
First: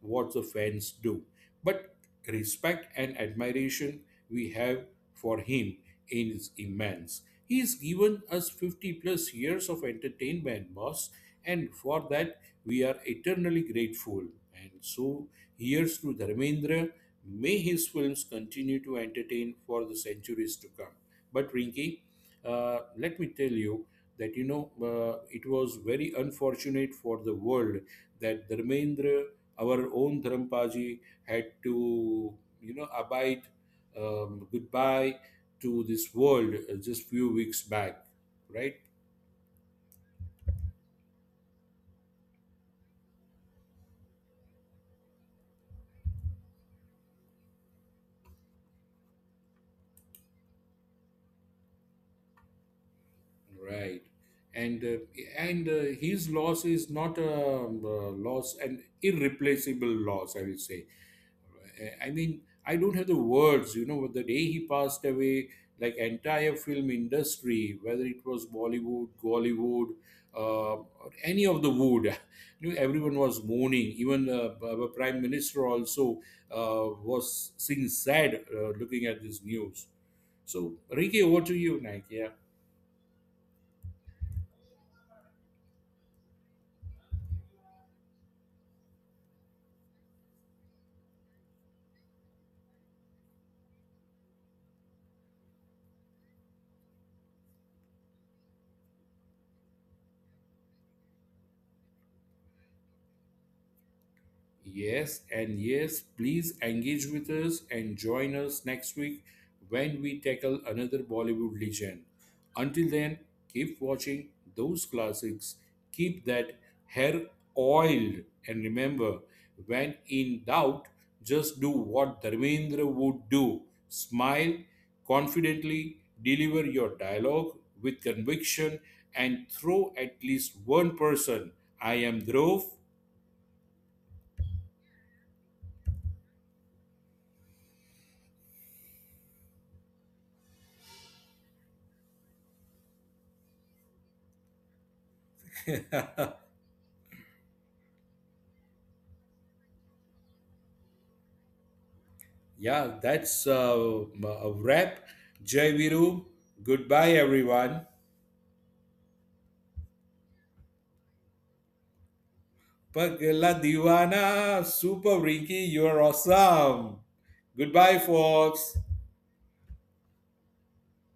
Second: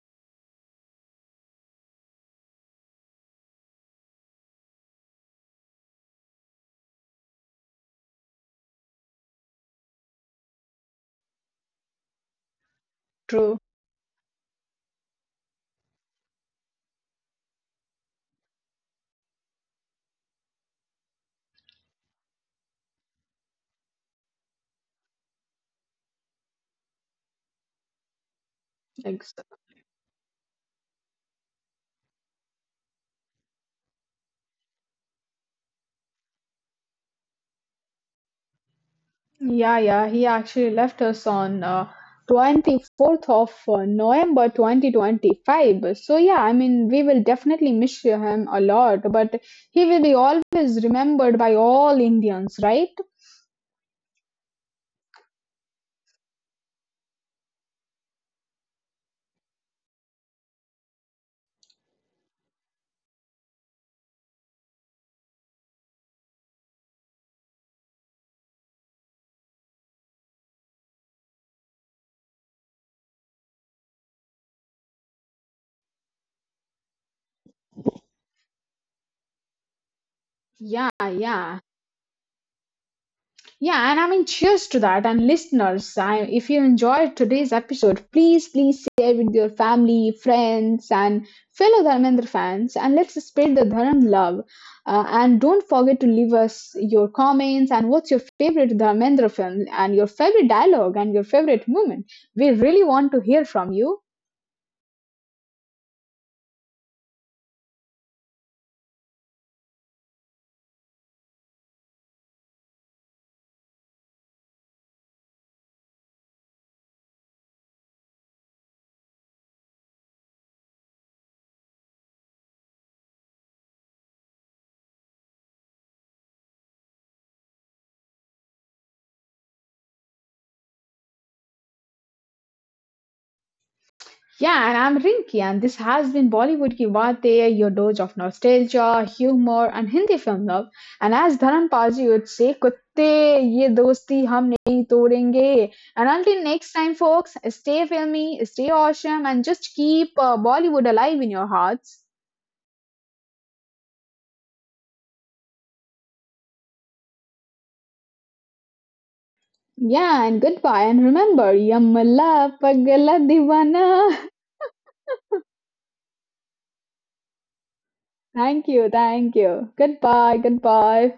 A: what the fans do. But respect and admiration we have for him is immense. He has given us 50 plus years of entertainment, boss, and for that we are
B: True.
A: eternally grateful. And so, here's to Dharmendra. May his films continue to entertain for the centuries to come. But, Rinki, let me tell you that, you know, it was very unfortunate for the world that Dharmendra,
B: Exactly.
A: our own Dharampaji, had to, you know, abide goodbye to this world just few weeks back, right?
B: Yeah, yeah, he actually left us on 24th of November 2025. So, yeah, I mean, we will definitely miss him a lot, but he will be always remembered by all Indians, right?
A: Right. And uh, and his loss is not a an irreplaceable loss, I will say. I mean, I don't have the words. You know, the day he passed away, like, entire film industry, whether it was Bollywood, Gollywood, or any of the wood, you know, everyone was mourning. Even our prime minister also was seeing sad looking at this news. So,
B: Yeah,
A: Ricky, over to
B: yeah.
A: you, Nike.
B: Yeah, and I mean, cheers to that. And listeners, if you enjoyed today's episode, please, please share with your family, friends, and fellow Dharmendra fans. And let's spread the Dharam love. And don't forget to leave us your comments and what's your favorite Dharmendra film and your favorite dialogue and your favorite moment. We really want to hear from you.
A: Yes, and yes, please engage with us and join us next week when we tackle another Bollywood legend. Until then, keep watching those classics, keep that hair oiled, and remember when in doubt, just do what Dharmendra would do, smile confidently, deliver your dialogue with conviction, and throw at least one person. I am Dhruv.
B: Yeah, and I'm Rinki, and this has been Bollywood Ki Baatein, your dose of nostalgia, humor, and Hindi film love. And as Dharan Paji would say, "Kutte ye dosti hum nahi todenge." And until next time, folks, stay filmy, stay awesome, and just keep Bollywood alive in your hearts.
A: Yeah, that's a wrap. Jai Viru. Goodbye, everyone.
B: Yeah, and goodbye, and remember, Yamala Pagala
A: Pagla
B: Divana.
A: Diwana. Super Rinky. You're awesome. Goodbye,
B: Thank
A: folks.
B: you, thank you. Goodbye, goodbye.